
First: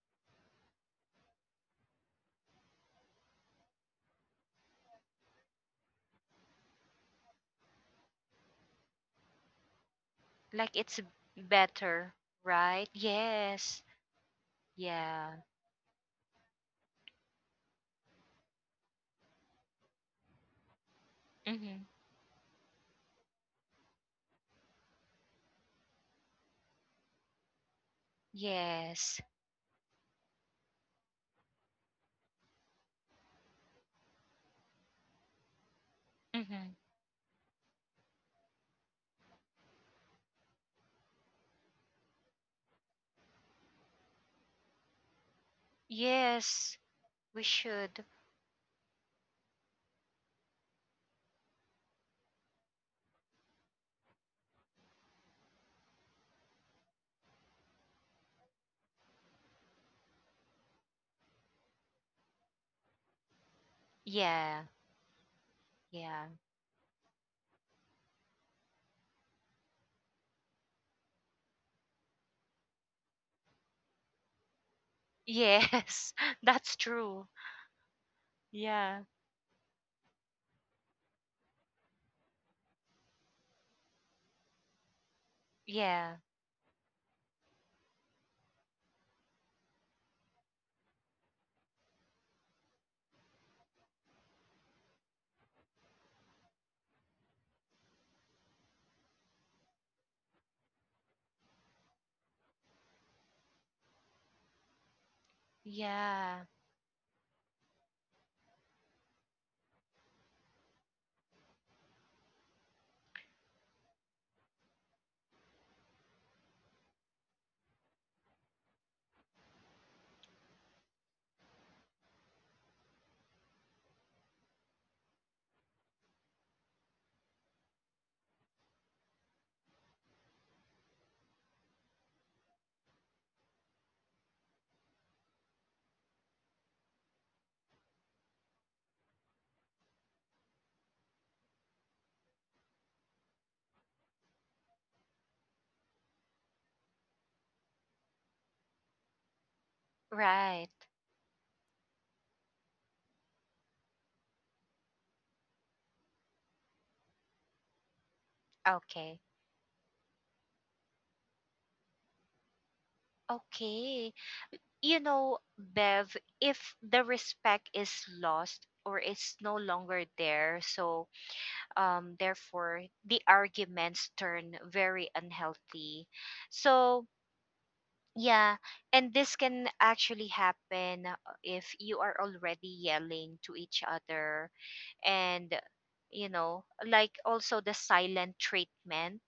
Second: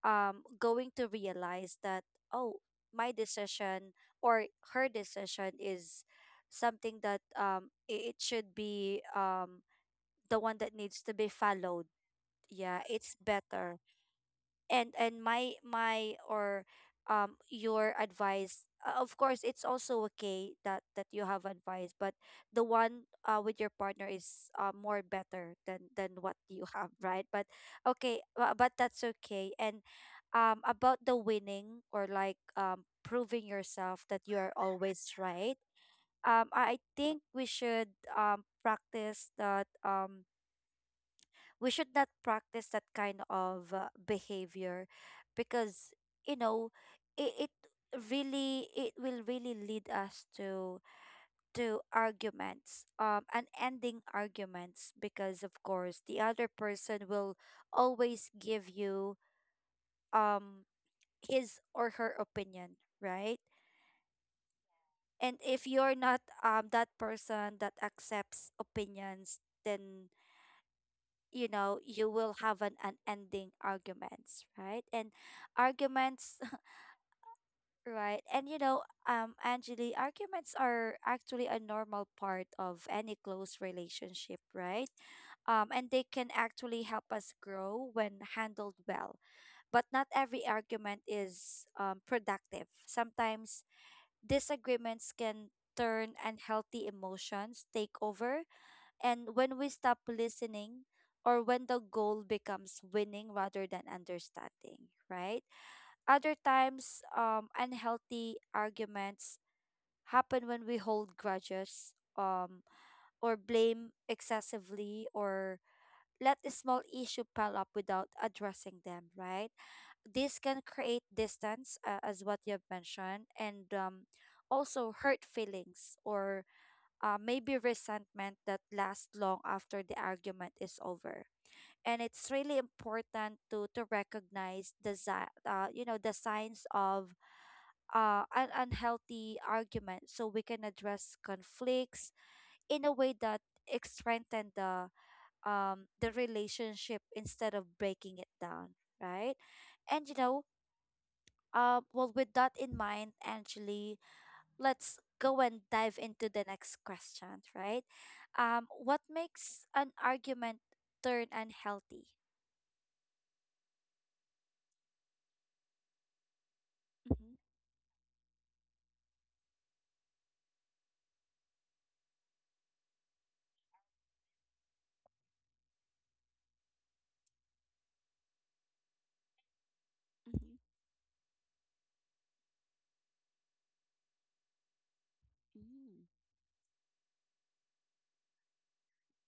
going to realize that, oh, my decision or her decision is something that it should be the one
Like
that
it's
needs to be followed.
better,
Yeah,
right?
it's better.
Yes,
And
yeah.
my my or Your advice, of course, it's also okay that you have
Mm-hmm.
advice, but the one with your partner is more better than what you have, right? But okay, but that's
Yes,
okay. And about the winning, or like proving yourself that you are always right,
mm-hmm.
I think we should practice that, we should not practice that kind of behavior, because you know,
Yes, we
it, it
should.
it will really lead us to arguments and ending arguments, because of course the other person will always give you um his or her opinion, right?
Yeah,
And if you're not
yeah.
that person that accepts opinions, then you know, you will have an unending arguments, right? and
Yes,
arguments
that's true.
Right? And you know,
Yeah,
Angeli, arguments are actually a normal part of any close relationship, right? And they
yeah,
can actually help us grow when handled well. But not every argument is productive. Sometimes disagreements can turn unhealthy, emotions take over, and when we stop listening, or when the goal becomes winning rather than understanding, right? Other
yeah.
times, unhealthy arguments happen when we hold grudges, um, or blame excessively, or let a small issue pile up without addressing them, right? This can create distance, as what you've mentioned, and also hurt feelings or maybe resentment that lasts long after the argument is over. And it's really important to recognize the you know, the signs of an unhealthy argument, so we can address conflicts in a way that strengthen the relationship instead of breaking it down, right? And you know,
Right.
well, with that in mind, Angeli, let's go and dive into the next question, right? What
Okay.
makes an argument turn unhealthy?
Okay. You know, Bev, if the
Mm-hmm,
respect is lost or is no longer there, so therefore the arguments turn very unhealthy. So yeah, and this can actually
mm-hmm.
happen, if you are already yelling to each other and
Mm.
you know, like also the silent treatment.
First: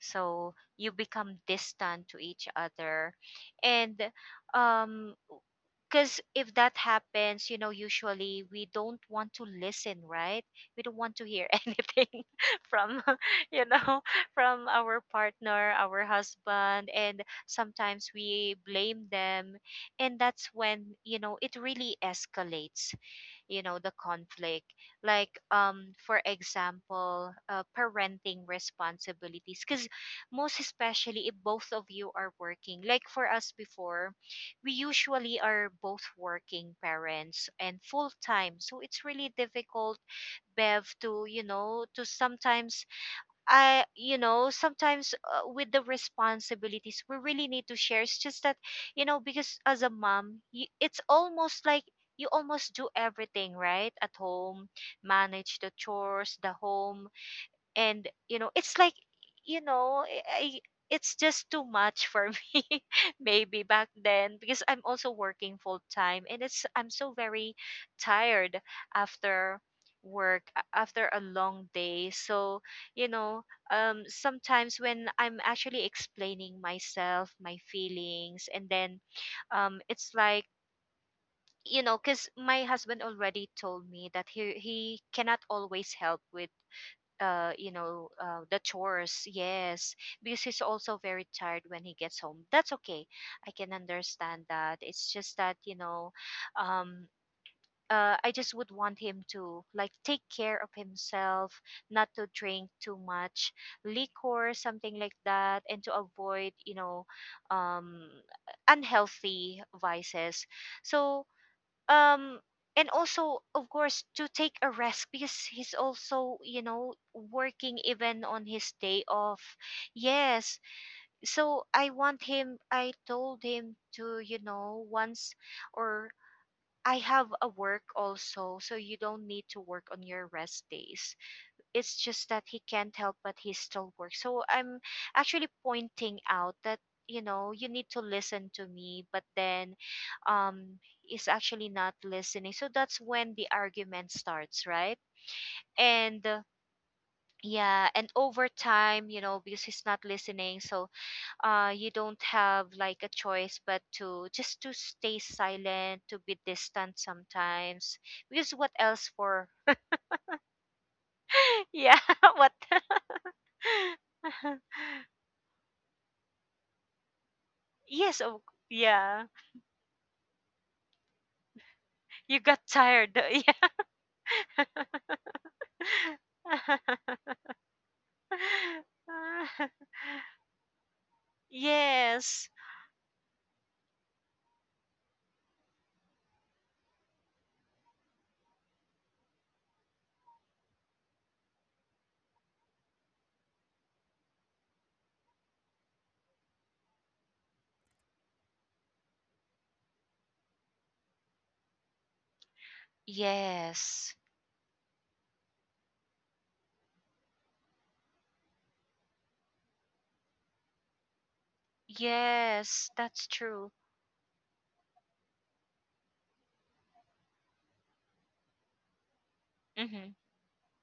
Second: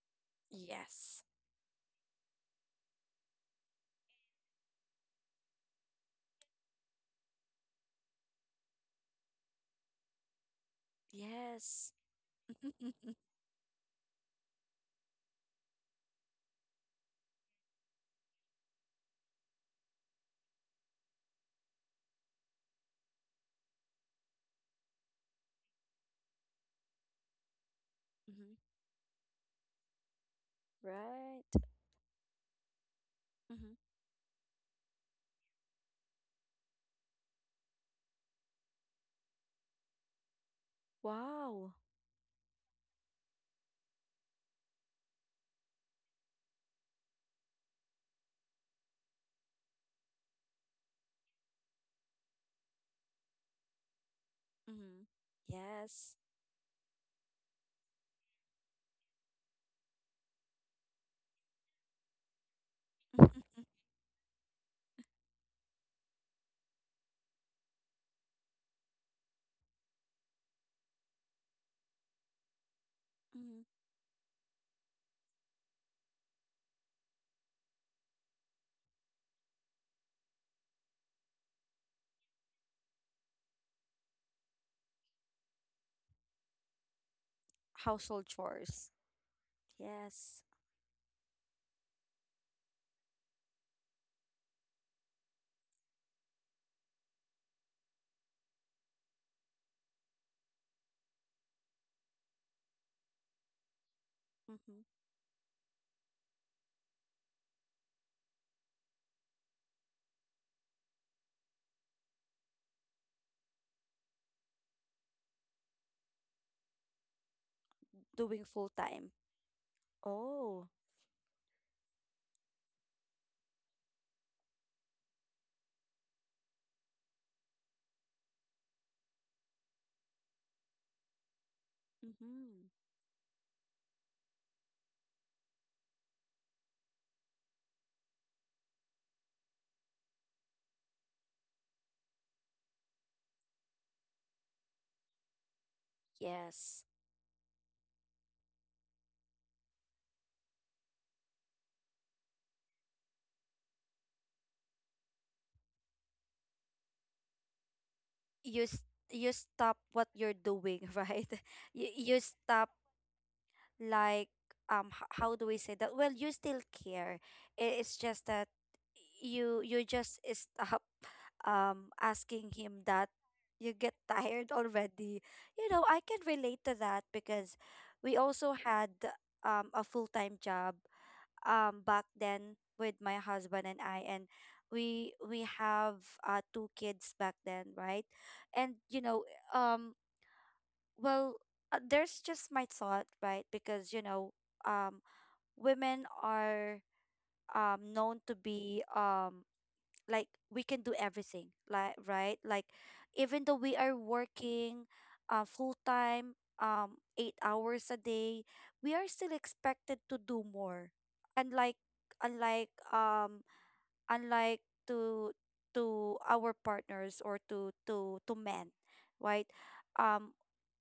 So you
Yes.
become distant to each other and um, because if that happens, you know, usually we don't want to listen, right? We don't want to hear
Yes.
anything from
Hmm.
you know, from our partner, our husband, and sometimes we blame them. And that's when, you know, it really escalates, you know, the conflict. Like um, for example, parenting responsibilities, because most especially if both
Right.
of you are working, like for us
Mm-hmm.
before, we usually are both working parents and full time, so it's really difficult, Bev, to you
Wow.
know, to sometimes you know, sometimes with the responsibilities, we really need to share. It's just that, you know, because as a mom, you, it's almost like you almost do everything, right? At home,
Mm-hmm.
manage the
Yes.
chores, the home, and you know, it's like, you know, it's just too much for me, maybe back then, because I'm also working full time and it's I'm so very tired after work after a long day. So, you know,
Mm-hmm.
um, sometimes when I'm actually explaining myself, my feelings, and then um, it's like, you know, because my husband already told me that he cannot always help with you
Mm-hmm.
know,
Household
the
chores.
chores, yes, because
Yes.
he's also very tired when he gets home. That's okay, I can understand that. It's just that, you know, um, I just would want him to like take care of himself, not to drink too much liquor,
Mm-hmm.
something like that, and to avoid, you know, um, unhealthy vices. So um, and also of course to take a rest because he's also, you know, working even on
Doing full
his day
time.
off. Yes,
Oh.
so I want him, I told him to, you know, once or I have a work also, so you don't need to work on your rest days. It's just that he
Mm-hmm.
can't help, but he still works. So I'm actually pointing out that, you know, you need to listen to me, but then um, is actually not listening, so that's when the argument starts, right? And
Yes.
yeah, and over time, you know, because he's not listening, so you don't have like a choice but to just to stay silent, to be distant sometimes, because
You
what else
you
for
stop what you're doing, right? You
yeah
you
what
stop like how do we say that, well, you still care, I- it's
Yes,
just
oh
that
yeah.
you just stop
You
asking
got
him that,
tired.
you get tired already. You know, I can relate to
Yeah.
that because we also had a full-time job back
Yes.
then with my husband and I. And we have 2 kids back then, right? And you know, um well, there's just my thought, right? Because, you know, um, women are known to be like we can do everything, like, right? Like even though we are
Yes.
working full time, 8 hours a day, we are still expected to do more. Unlike unlike
Yes, that's
um
true.
unlike to our partners, or to men, right?
Mm-hmm.
um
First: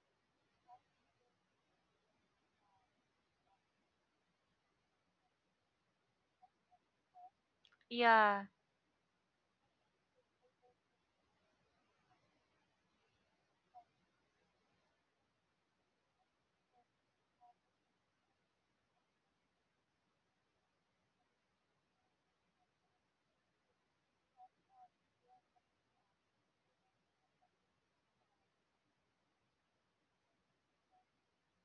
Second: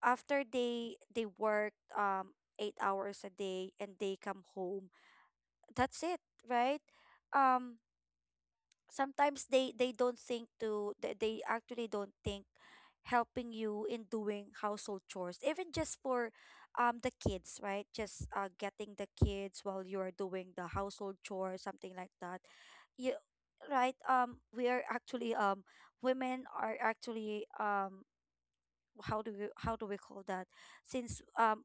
After they work 8 hours a day and they come home, that's it, right? um
Yeah.
Sometimes they don't think to they actually don't think helping you in doing household chores, even just for the kids, right? Just getting the kids while you're doing the household chores, something like that. You right We are actually women are actually how do we call that? Since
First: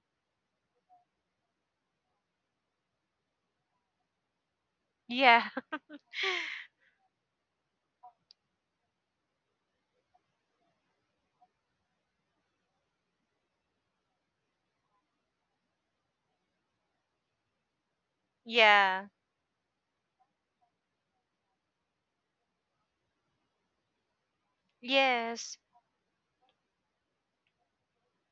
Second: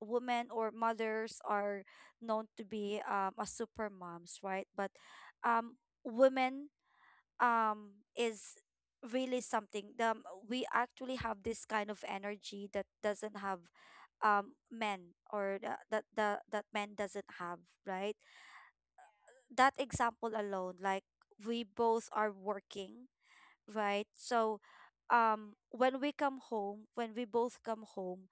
women or mothers are known to be a super moms, right? But
Yeah.
um women is really something. We actually have this kind of energy that doesn't have men, or the that men doesn't have, right?
Yeah.
That example alone, like, we both are working, right? So
Yes.
when we come home, when we both come home,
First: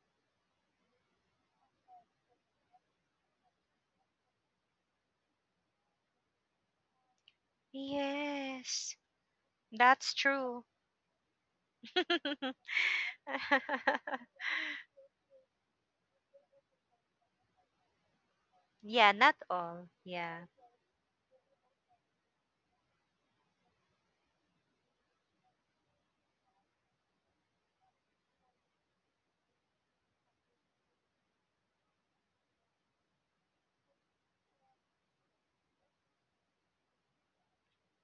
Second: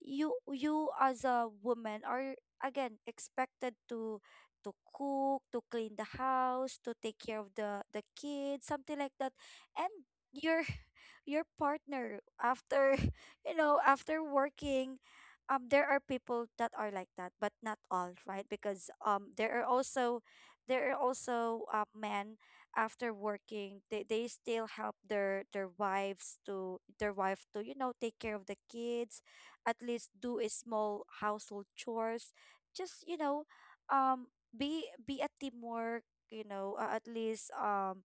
you as a woman are again expected to cook, to clean the house, to take care of the kids,
Yes.
something like that. And
That's
your
true.
your partner after, you know, after working, there are people that are like that, but not all, right? Because
yeah, not all. Yeah.
there are also men after working, they still help their wife to, you know, take care of the kids, at least do a small household chores, just, you know, um be a teamwork. You know, at least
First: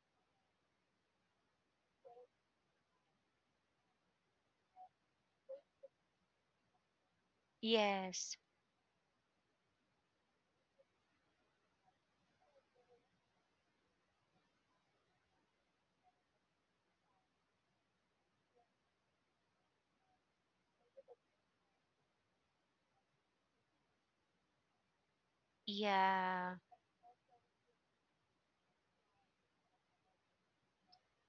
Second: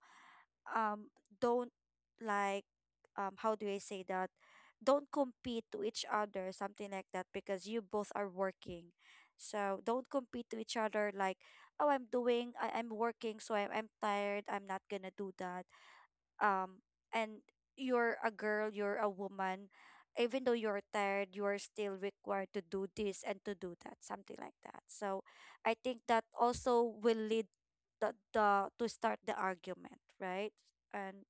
um don't, like, how do I say that? Don't compete to each other, something like that, because you both are
Yes.
working. So don't compete to each other, like, oh, I'm doing I'm working, so I'm tired, I'm not gonna do that. um and you're a girl, you're a woman. Even though you're tired, you're still required to do this and to do that, something like that. So I think that
Yeah.
also will lead the to start the argument, right? And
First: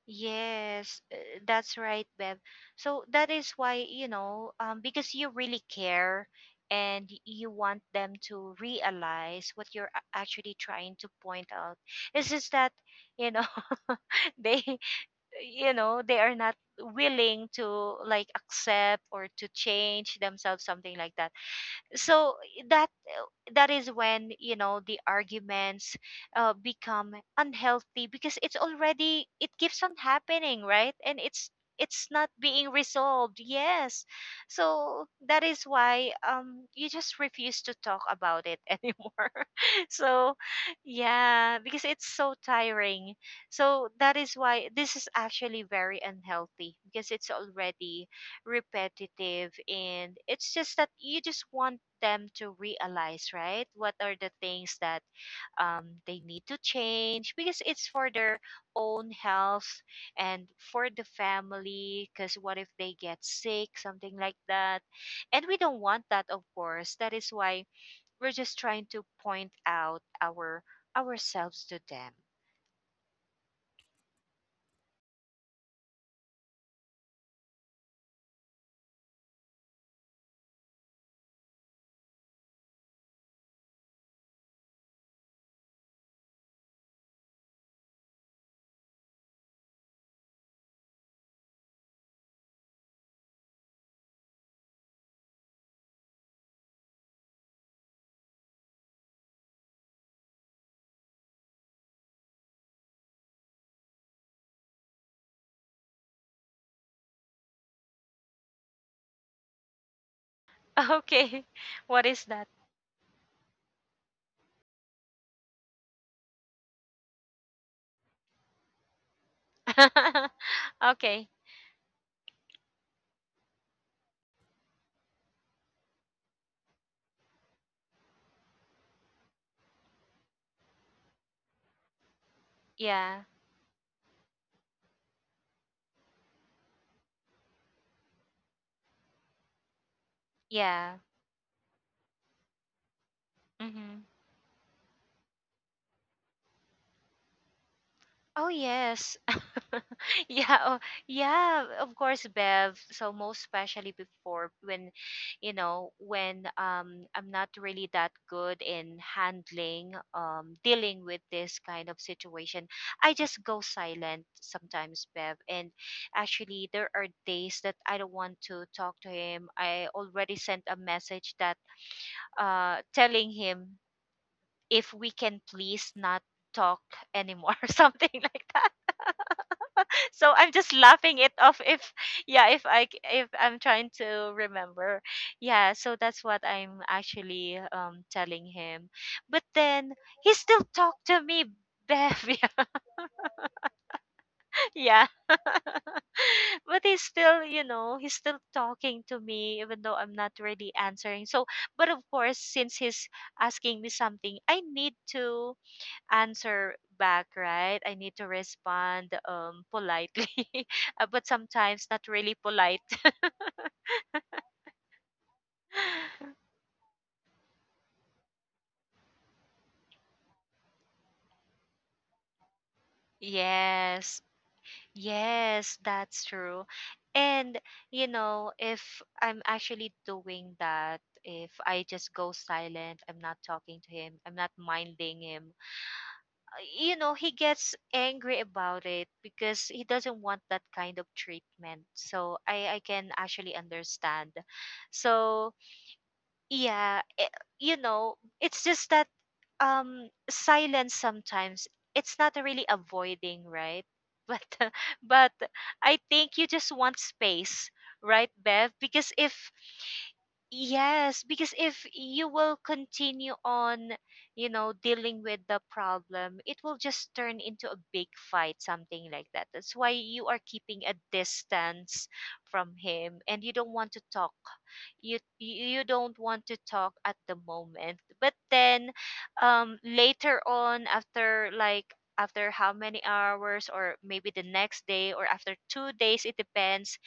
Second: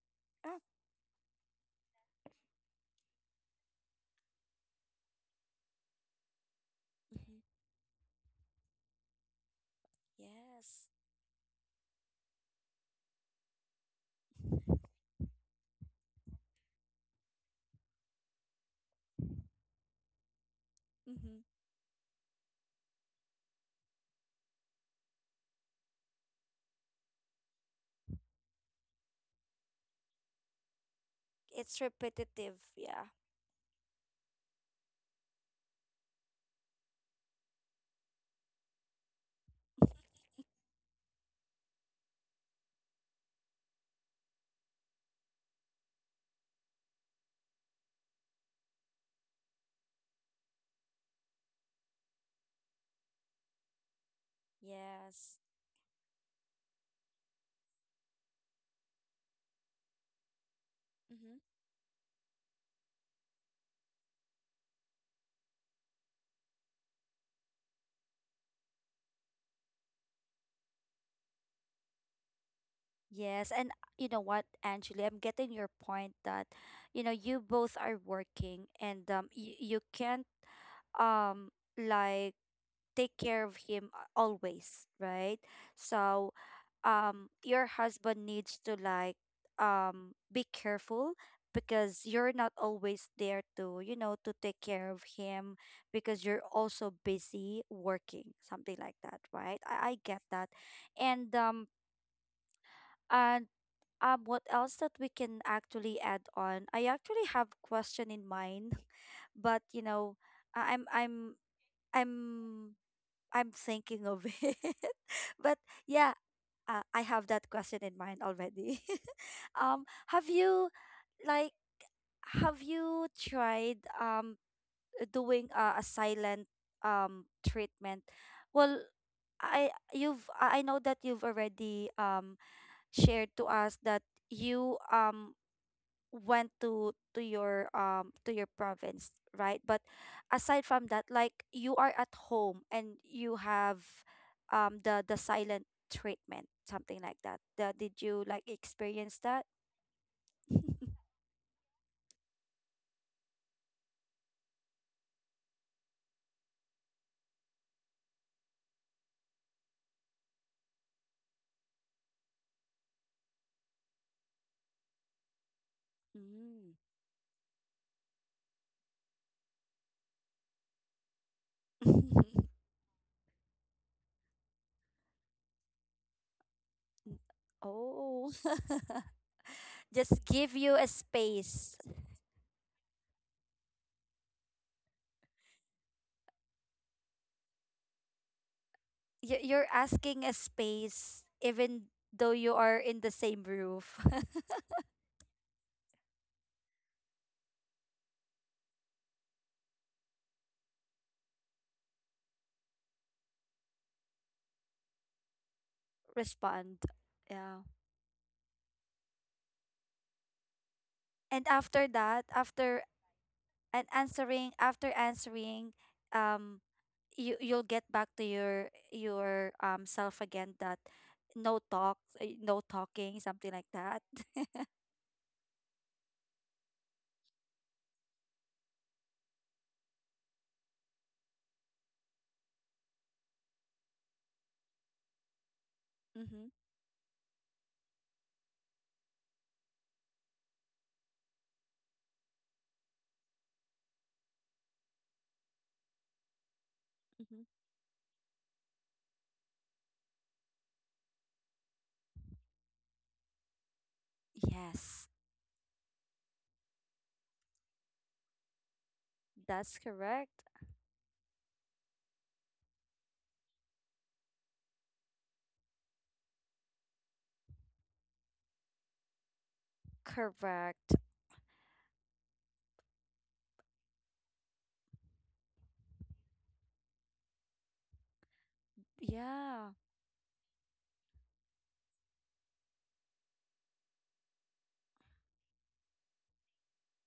ah,
Yes, that's right, Bev. So that is why, you know, because you really care and
Mm-hmm.
you want them to realize what you're actually
Yes.
trying to point out. It's just that, you know, they, you know, they are not willing to like accept or to change themselves, something like that.
Mm-hmm.
So that that is when you know the arguments become unhealthy because it's already it keeps on happening, right? And
It's
it's not
repetitive.
being
Yeah.
resolved, yes, so that is why um, you just refuse to talk about it anymore. So yeah, because it's so tiring. So that is why this is actually very unhealthy because it's already repetitive, and it's just that you just want them to realize, right, what are the things that
Yes.
they need to change because it's for their own health and for the
Mm-hmm.
family, because what if they get sick, something like that, and we don't want that of course. That is why we're just trying to point out our ourselves to them.
Yes, and you know what, Angeli, I'm getting your point that, you know, you both are working and you, you can't um like take care of him a- always, right? So, your husband needs to like be careful, because you're not always there to, you know, to take care of him, because you're also busy working, something like that, right? I get that. And and what else that we can actually add on? I actually have question in mind, but you know, I- i'm i'm
Okay, what is that?
i'm I'm thinking of it, but yeah, I have that question in mind already. Have you,
Okay.
like, have you tried doing a silent treatment? Well, I you've I know that you've already
Yeah,
shared to us that you went to your province, right? But aside from
yeah.
that, like, you are at home and you have
Hmm.
the silent treatment, something like that, the, did you
Oh
like
yes.
experience that?
Yeah, oh, yeah, of course, Bev. So most especially before, when you know, when um, I'm not really that good in handling um, dealing with this kind of situation, I just go silent sometimes, Bev. And actually
Mm.
there are days that I don't want to talk to him. I already sent a message that uh, telling him if we can please not talk anymore something
oh,
like that.
just
So I'm
give
just
you a
laughing it off
space.
if yeah, if if I'm trying to remember. Yeah, so that's what I'm actually um, telling him, but
You- you're
then
asking
he
a
still talked to
space
me,
even
Bev,
though you
yeah,
are in the same roof.
yeah. But he's still, you know, he's still talking to me, even though I'm not really answering. So, but of course, since he's asking me something, I need to answer
respond,
back,
yeah,
right? I need to respond um, politely, uh, but
and
sometimes
after
not
that,
really polite.
after and answering after answering, um you you'll get back to your self again, that no talk, no talking, something like that.
Yes, yes, that's true. And, you know, if I'm actually doing that, if I just go silent, I'm not talking to him, I'm not minding him,
mm-hmm,
you know, he gets angry about it because he doesn't want that kind of treatment. So I can actually understand. So, yeah, eh,
mm-hmm.
you know, it's just that um, silence sometimes it's not really avoiding, right?
Yes.
But but I think you just want space, right, Bev? Because if
That's correct.
Yes, because if you will continue on, you know, dealing with the problem, it will just turn into a big fight, something like that. That's why you are keeping a
Correct.
distance from him and you don't want to talk, you don't want to talk at the moment, but then
Yeah.
um, later on, after like after how many hours or maybe the next day or after 2 days, it depends,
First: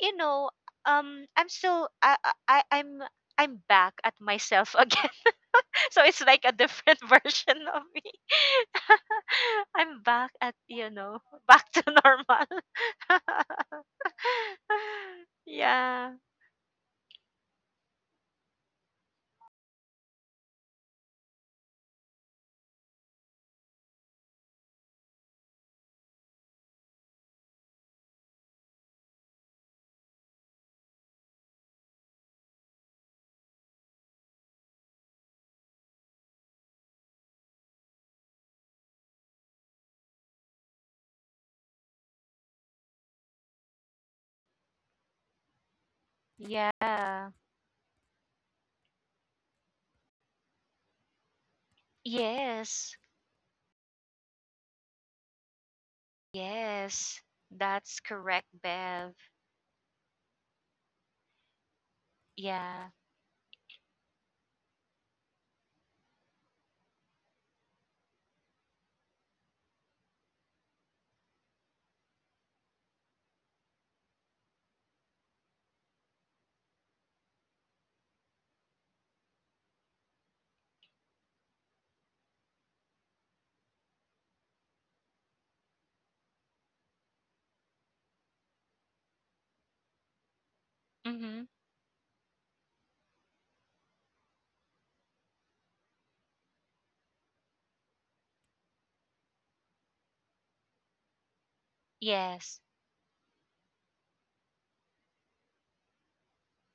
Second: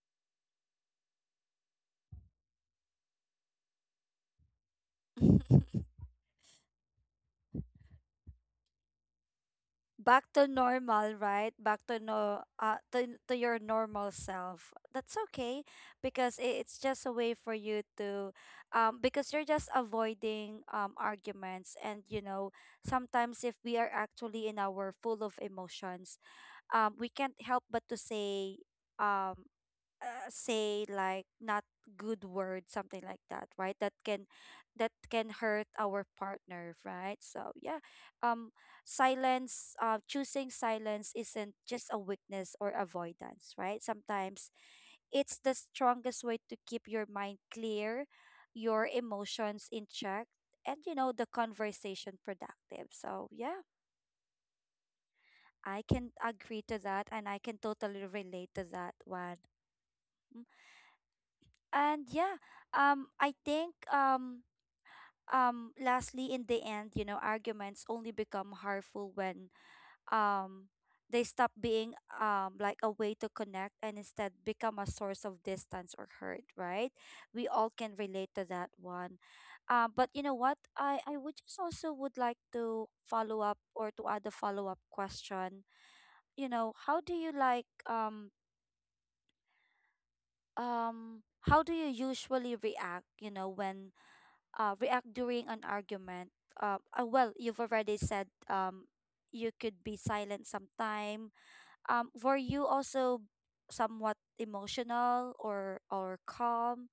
you know, um, I'm still i I- i'm I'm back at myself again. So it's like a different version of me. I'm
Back
back
to
at, you
normal,
know,
right?
back to
Back to no
normal.
to your normal self. That's okay,
Yeah,
because I- it's just a way for you to because you're just avoiding arguments. And, you know, sometimes if we are actually in our full of emotions, we can't help but to say um say like not good words, something like that, right? That can that can hurt our partner, right? So yeah, um silence, choosing silence isn't just a weakness or avoidance, right? Sometimes it's the strongest way to keep your
yeah,
mind clear, your emotions in check, and, you know, the conversation productive.
yes.
So, yeah, I can agree to that and
Yes,
I can totally
that's
relate
correct,
to that
Bev.
one. Mm. And yeah,
Yeah.
I think lastly, in the end, you know, arguments only become harmful when um, they stop being like a way to connect, and instead become a source of distance or hurt, right? We all can relate to that one. But you know what? I would just also would like to follow up, or to add a follow up question. You know, how do you like um
Mm-hmm.
how do you usually react, you know, when react during an argument? Well, you've already said you could be silent sometime, were you
Yes.
also somewhat emotional, or calm?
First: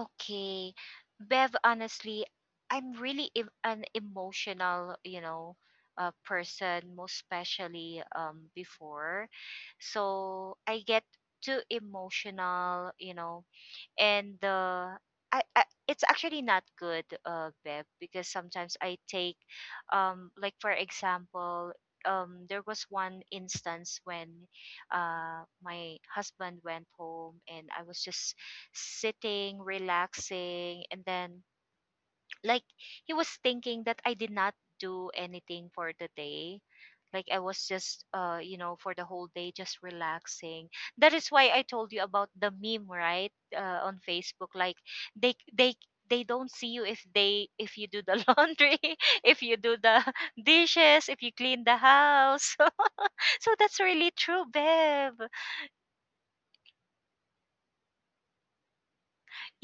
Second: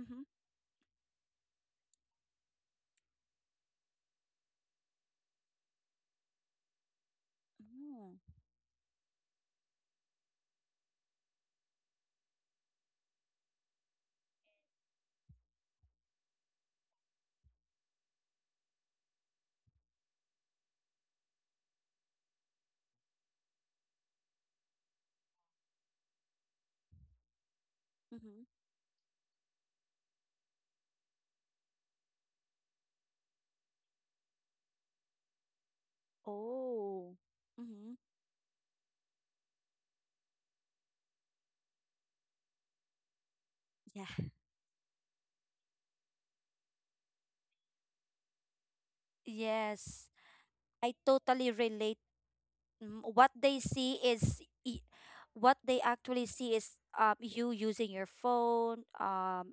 Mm-hmm.
Bev, honestly, I'm really an emotional, you know, person, most especially
Mm-hmm.
before. So I get too emotional, you know, and I it's actually not good, Beb, because sometimes I take, like for example, there was one instance when my husband went home and I was just
Mm-hmm.
sitting relaxing, and then, like, he was thinking that I did not do anything for the day, like
Oh.
I was just,
Mm-hmm.
for the whole day, just relaxing. That is why I told you about the meme, right, on
Yeah.
Facebook. Like, they they they don't see you if they if you do the laundry, if you do the
Yes. I
dishes, if you
totally
clean the
relate.
house.
Mm, what
So
they
that's
see
really true,
is y-
babe.
what they actually see is, you using your phone,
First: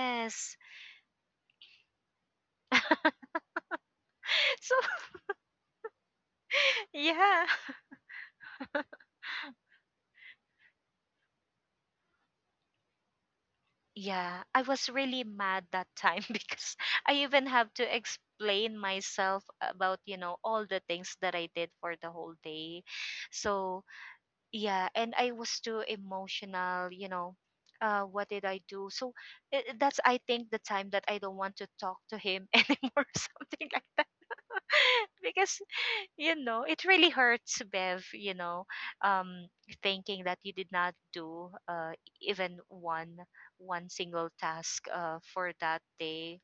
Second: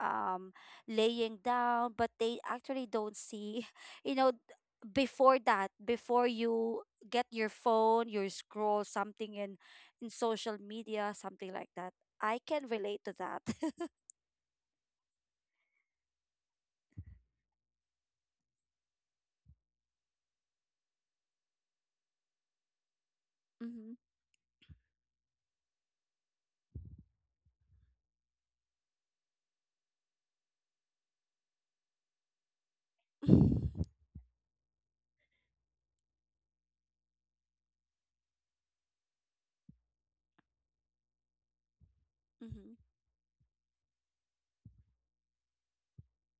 um laying down, but they actually don't see, you know,
So
before that, before you get
yeah.
your phone, you scroll something in social media, something like that. I can relate to that.
Yeah, I was really mad that time because I even have to explain myself about, all the things that I did for the whole day. So, yeah, and I was too emotional. What did I do? So that's, I think, the time that I don't want to talk to him anymore, something like
mm-hmm.
that. Because, it really hurts, Bev, um, thinking that you did not do, even one one single task, for that day,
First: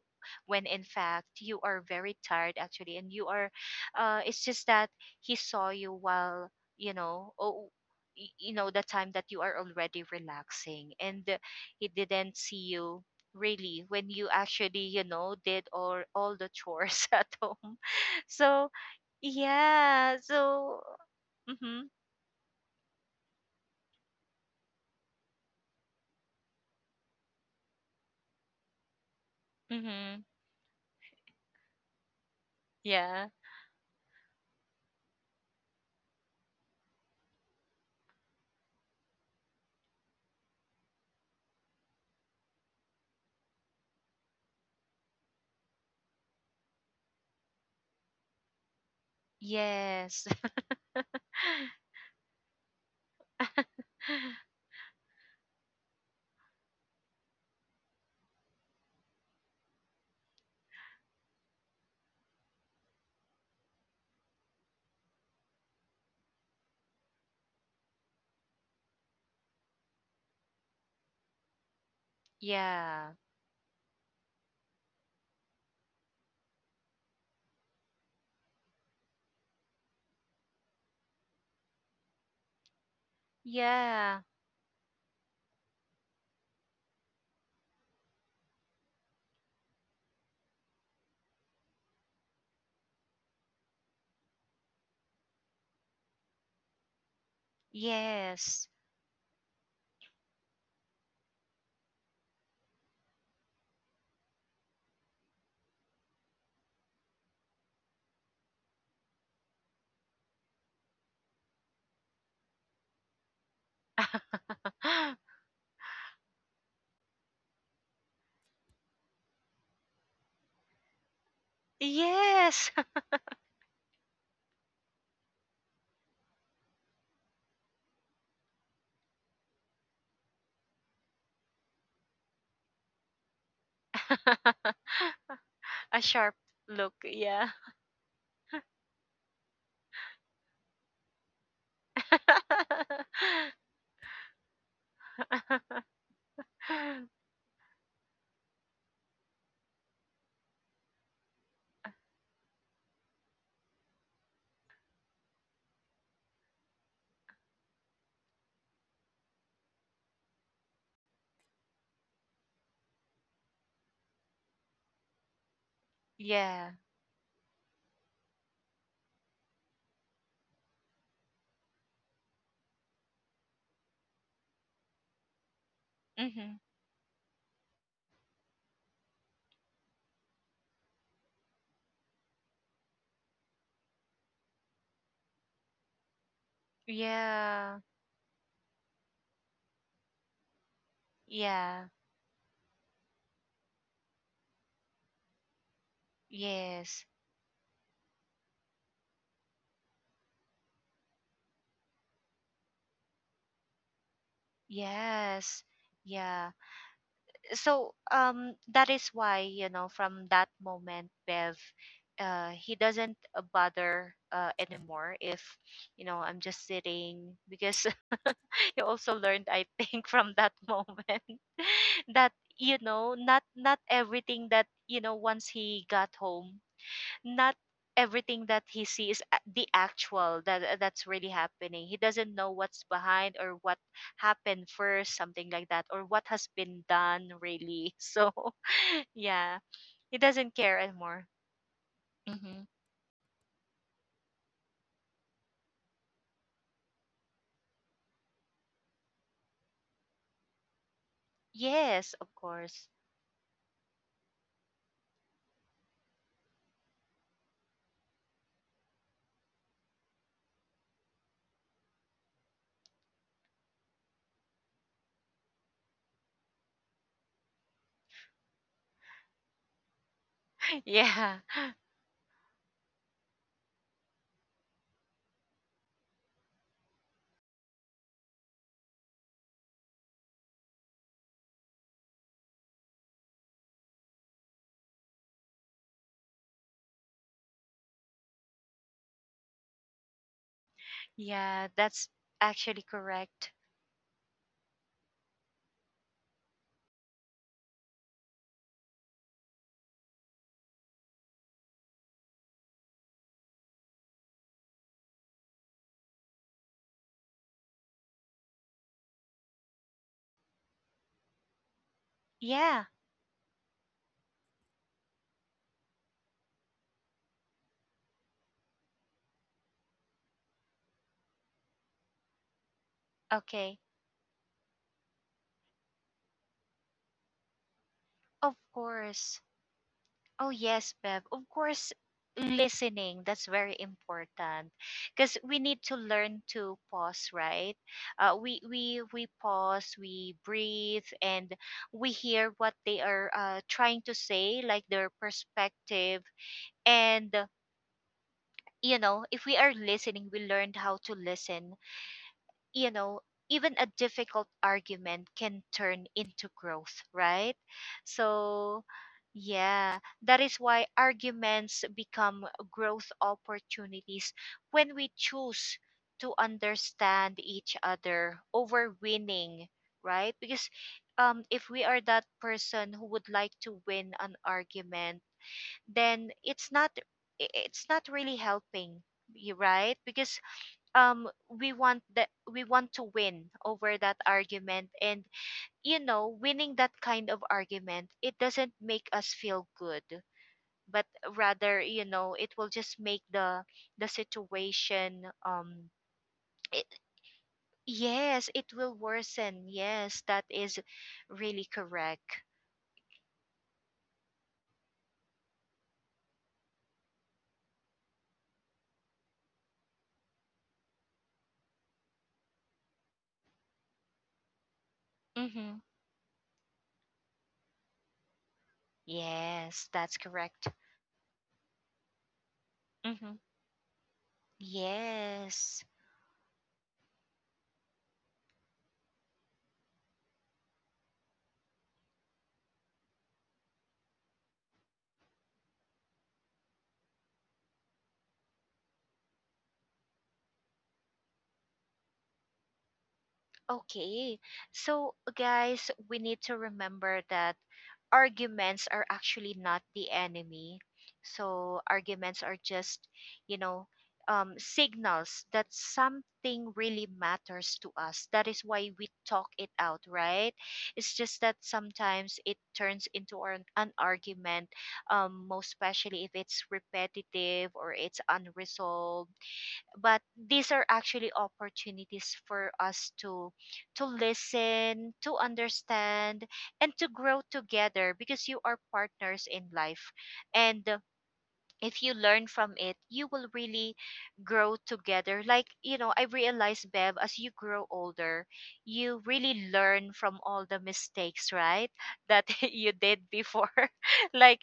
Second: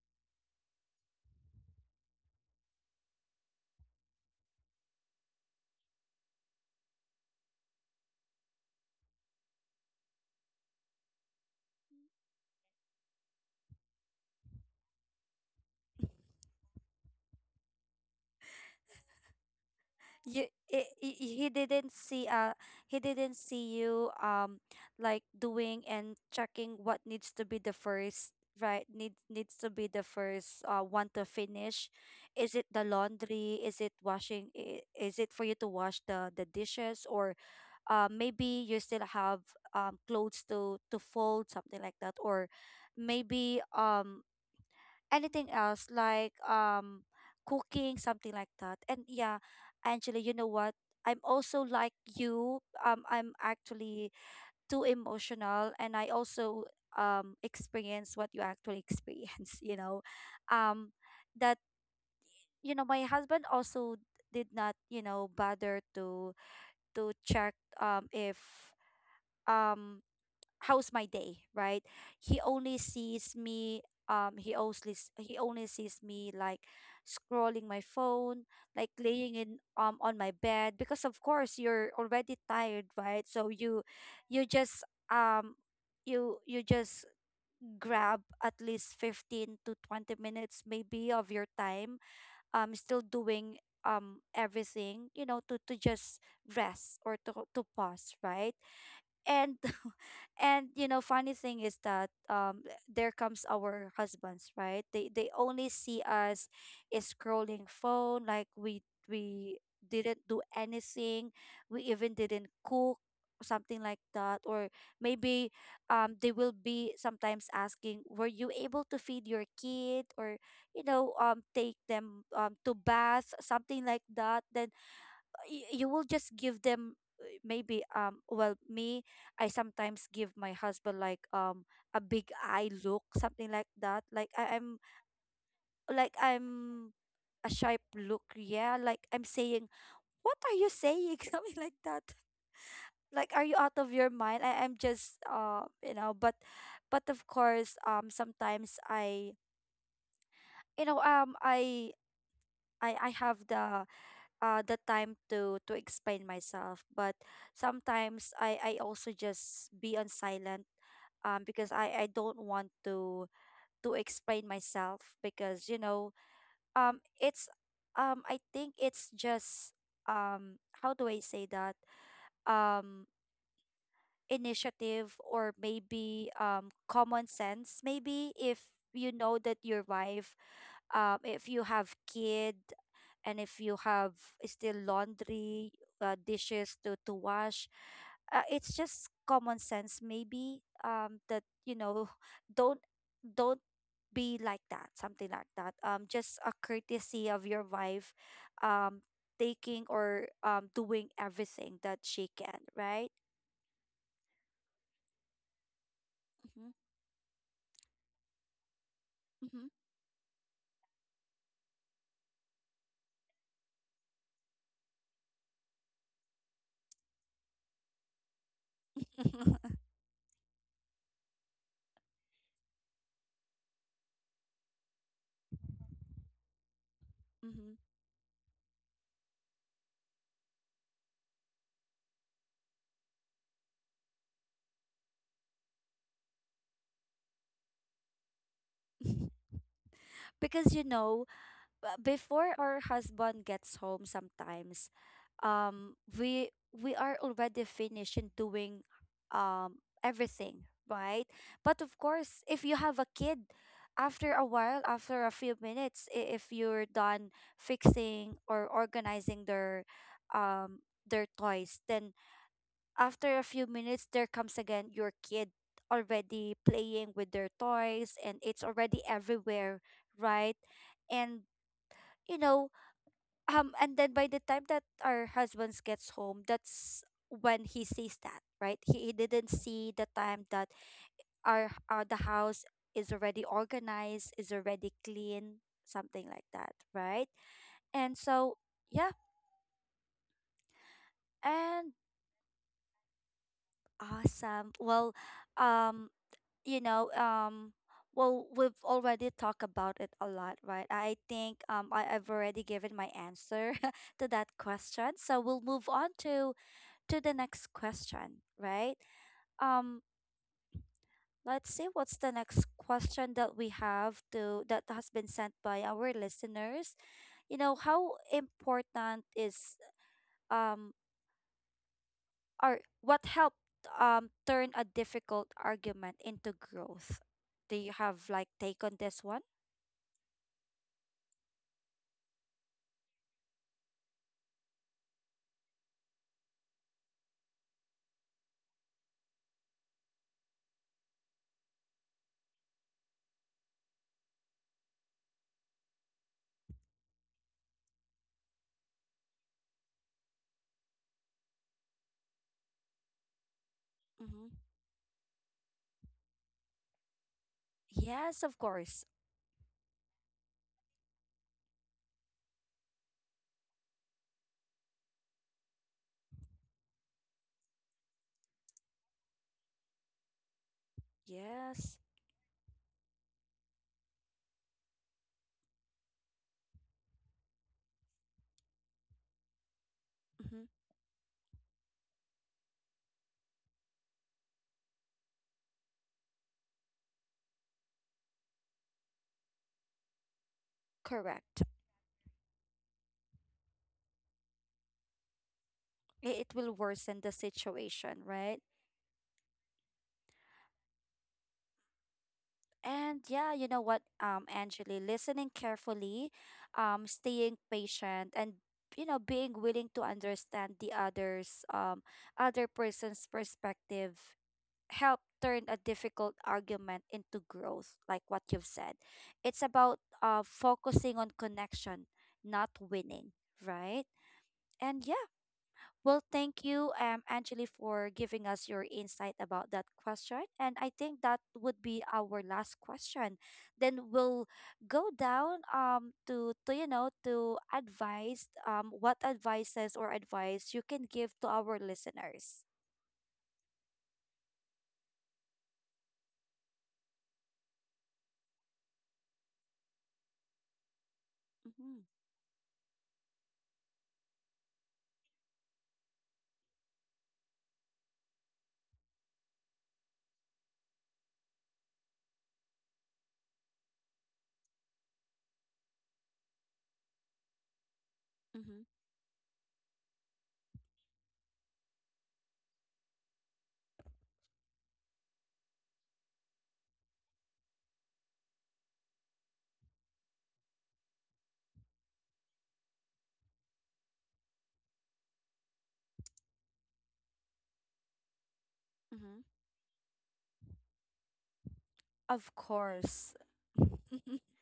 when in fact you are very tired actually, and you are, it's just that he saw you while, you know oh you know the time that you are already relaxing, and, he didn't see you really when you actually, did all the chores at home. So yeah.
you,
So,
I
mm-hmm.
he didn't see you, like, doing and checking what needs to be the first, right? Needs needs to be the
Mm-hmm.
first one to finish. Is it the
Yeah.
laundry? Is it washing? I- is it for you to wash the dishes? Or maybe you still have clothes to fold, something like that? Or maybe anything else, like cooking, something like that, and yeah. Angela,
Yes.
you know what, I'm also like you, I'm actually too emotional and I also experience what you actually experience, you know, um that, you know, my husband also did not, you know, bother to check if um how's my day, right? He only
Yeah.
sees me, he only s- he only sees me like scrolling my phone, like laying in on my bed, because of course you're already tired, right? So
Yeah.
you just um you you just grab at least 15 to 20 minutes maybe of your time, still doing everything, you know, to just rest, or to pause, right?
Yes.
And and you know, funny thing is that there comes our husbands, right? They only see us is scrolling phone, like we didn't do anything, we even didn't cook, something like that. Or maybe they will be sometimes asking, were you able to feed your kid? Or, you know, take them to
Yes.
bath, something like that. Then y- you will just give them maybe, well, me, I sometimes give my husband like a big eye look, something like that, like I'm
A
like
sharp
I'm
look.
a
Yeah.
sharp look, yeah, like I'm saying, what are you saying, something like that. Like, are you out of your mind? I'm just you know, but of course, sometimes i, you know, I i have the time to explain myself, but sometimes i also just be on silent, because i don't want to explain myself, because you know,
Yeah.
it's I think it's just how do I say that, um initiative or maybe
Mm-hmm.
common sense, maybe if you know that your wife if you have kid, and if you have still laundry, dishes to wash,
Yeah.
it's just common sense, maybe that you
Yeah.
know, don't don't be like that, something like that, just a
Yes.
courtesy of your wife um taking or doing everything that she can, right?
Yes. Yeah.
Mm-hmm.
So, that is why,
Mm-hmm.
from that moment, Bev, he doesn't, bother, anymore if, I'm just sitting, because he also learned, I think, from that moment, that, not not everything, that, once he got home, not
hmm.
everything that he sees is the actual, that's really happening. He doesn't know what's behind, or what happened first, something like that, or what has been done really. So yeah, he doesn't
Because, you
care
know,
anymore.
before
Hmm.
our husband gets home sometimes, we are already finished in doing everything, right? But of
Yes, of
course, if you
course.
have a kid, after a while, after a few minutes, I- if you're done fixing or organizing um their toys, then after a few minutes, there comes again your kid, already playing with their toys, and it's already everywhere, right? And
Yeah.
you know, and then by the time that our husbands gets home, that's when he sees that, right? He didn't see the time that our the house is already organized, is already clean, something like that, right? And so, yeah,
Yeah,
and
that's actually correct.
awesome. Well, um you know, well, we've already talked about it a lot, right? I think, I, I've already given my answer to that question, so we'll move on to the next question, right? Um, let's see, what's the next
Yeah.
question that we have to that has been sent by our listeners. You know, how important is um or what helped
Okay.
turn a difficult argument into growth? Do you have like
Of
take on this one?
course. Oh, yes, Bev. Of course, listening, that's very important, because we need to learn to pause, right? We pause, we breathe, and we hear what they are, trying to say, like their perspective. And, if we are listening, we learned how to listen you know, even a difficult
Mm-hmm.
argument can turn into growth, right?
Yes, of
So,
course.
yeah, that is why arguments become growth opportunities when we choose to understand each other over winning, right? Because, if we
Yes.
are that person who would like to win an argument, then it's not really helping you, right? Because,
Mm-hmm.
we want to win over that argument. And, winning that kind of argument, it doesn't make us feel good, but
Correct.
rather, it will just make the situation,
I- It will
it,
worsen the situation,
yes,
right?
it will worsen. Yes, that is really correct.
And yeah, you know what, Angeli, listening carefully, staying patient, and, you know, being willing to understand the others, other person's perspective, help turn a
Mhm.
difficult argument into growth, like what you've said. It's
Yes,
about
that's correct.
focusing on connection, not winning,
Mhm.
right? And yeah,
Yes.
well, thank you, Angeli, for giving us your insight about that question. And I think that would be our last question. Then we'll go down to you know, to advice, what advices or advice you can give to our listeners.
Okay. So, guys, we need to remember that arguments are actually not the enemy. So,
Mm-hmm.
arguments are just, you know, signals that something really matters to us. That is why we talk it out, right? It's just that sometimes it turns into an argument, most especially if it's repetitive or it's
Mm-hmm.
unresolved, but these are actually opportunities for us to listen, to understand, and to grow together, because you are partners in life. And, if you learn from it, you will really grow together. Like, I realized, Bev, as you grow older, you
Mm-hmm.
really learn from all the mistakes, right, that
Of
you did
course.
before.
mm-hmm.
Like,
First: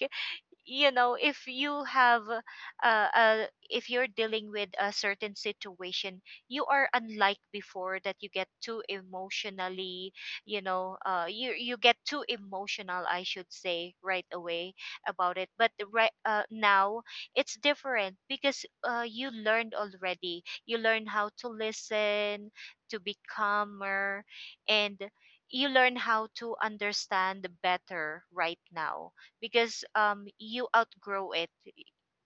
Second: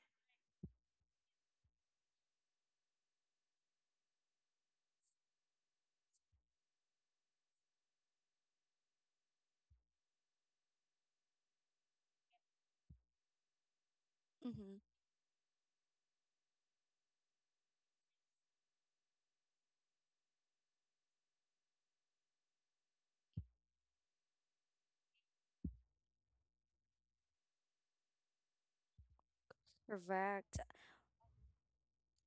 if you have, if you're dealing with a certain situation, you are, unlike before, that you get too emotionally, you get too emotional, I should say, right away about it. But the right, now it's different, because, you learned already, you learn how to listen, to be calmer, and you learn how to understand better right now, because,
Correct.
you outgrow it,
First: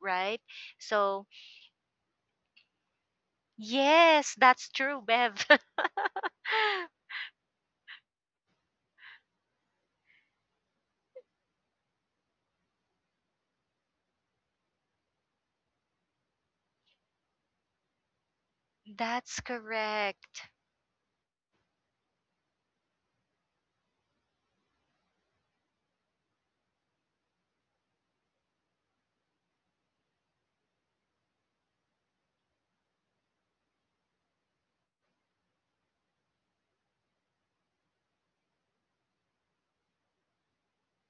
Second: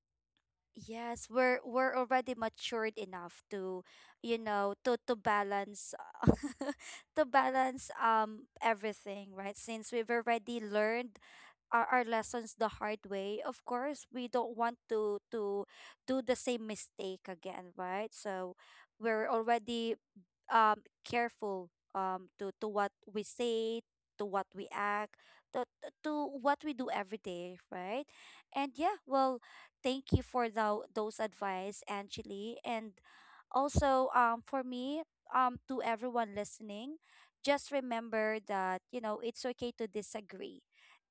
right?
Yes,
So,
we're already matured enough to,
yes,
you
that's
know,
true,
to
Bev.
balance to balance everything, right? Since we've already learned our lessons the hard way, of course we don't want to do the same mistake again, right? So we're
That's
already
correct.
careful to what we say, to what we act, to what we do every day, right? And yeah, well, thank you for the, those advice, Angeli. And also, for me, to everyone listening, just remember that, you know, it's okay to disagree,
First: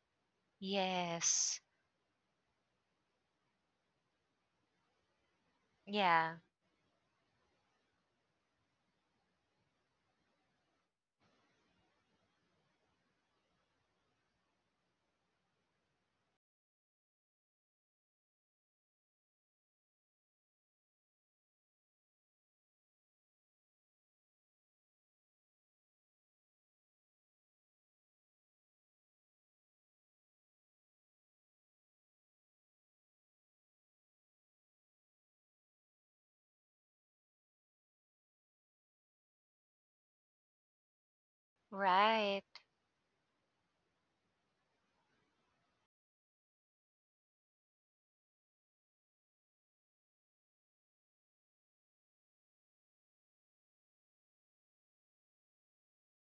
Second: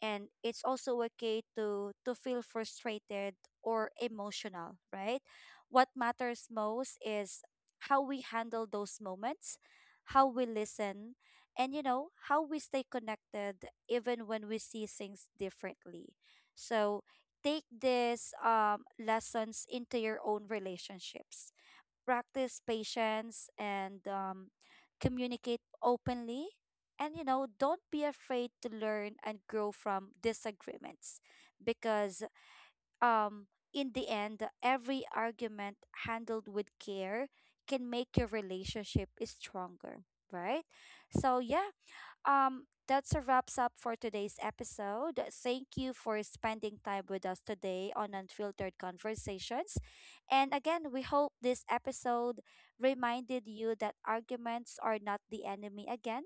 and it's also okay
Yes.
to feel frustrated or emotional, right? What
Yeah,
matters most is how we handle those moments, how we listen, and, you know, how we stay connected even when we see things differently. So take these lessons into your own relationships, practice patience, and communicate openly. And, you know, don't be afraid to learn and grow from disagreements, because, um, in the end, every argument handled with care can make your relationship is stronger, right? So, yeah,
right.
that's a wraps up for today's episode. Thank you for spending time with us today on Unfiltered Conversations. And again, we hope this episode reminded you that arguments are not the enemy, again.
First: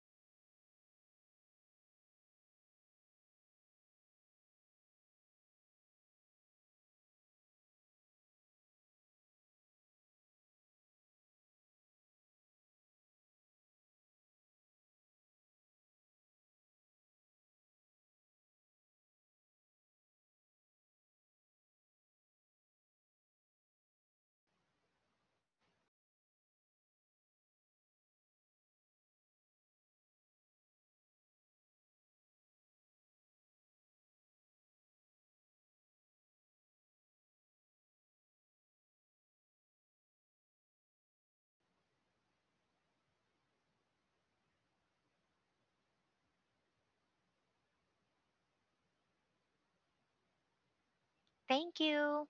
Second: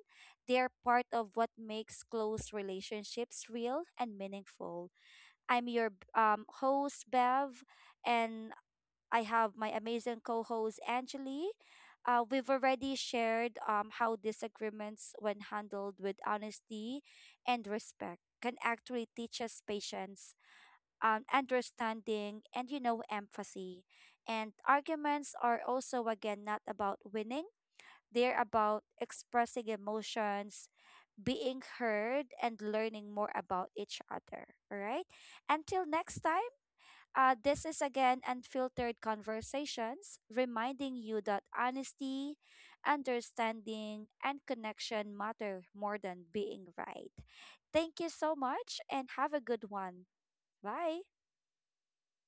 They are part of what makes close relationships real and meaningful. I'm your host, Bev, and I have my amazing co host, Angeli. We've already shared how disagreements, when handled with honesty and respect, can actually teach us patience, understanding, and, you know, empathy. And arguments are also, again, not about winning, they're about expressing emotions, being heard, and learning more about each other. All right. Until next time. This is again Unfiltered Conversations, reminding you that honesty, understanding, and connection matter more than being right. Thank you so much and have a good one. Bye.
Thank you.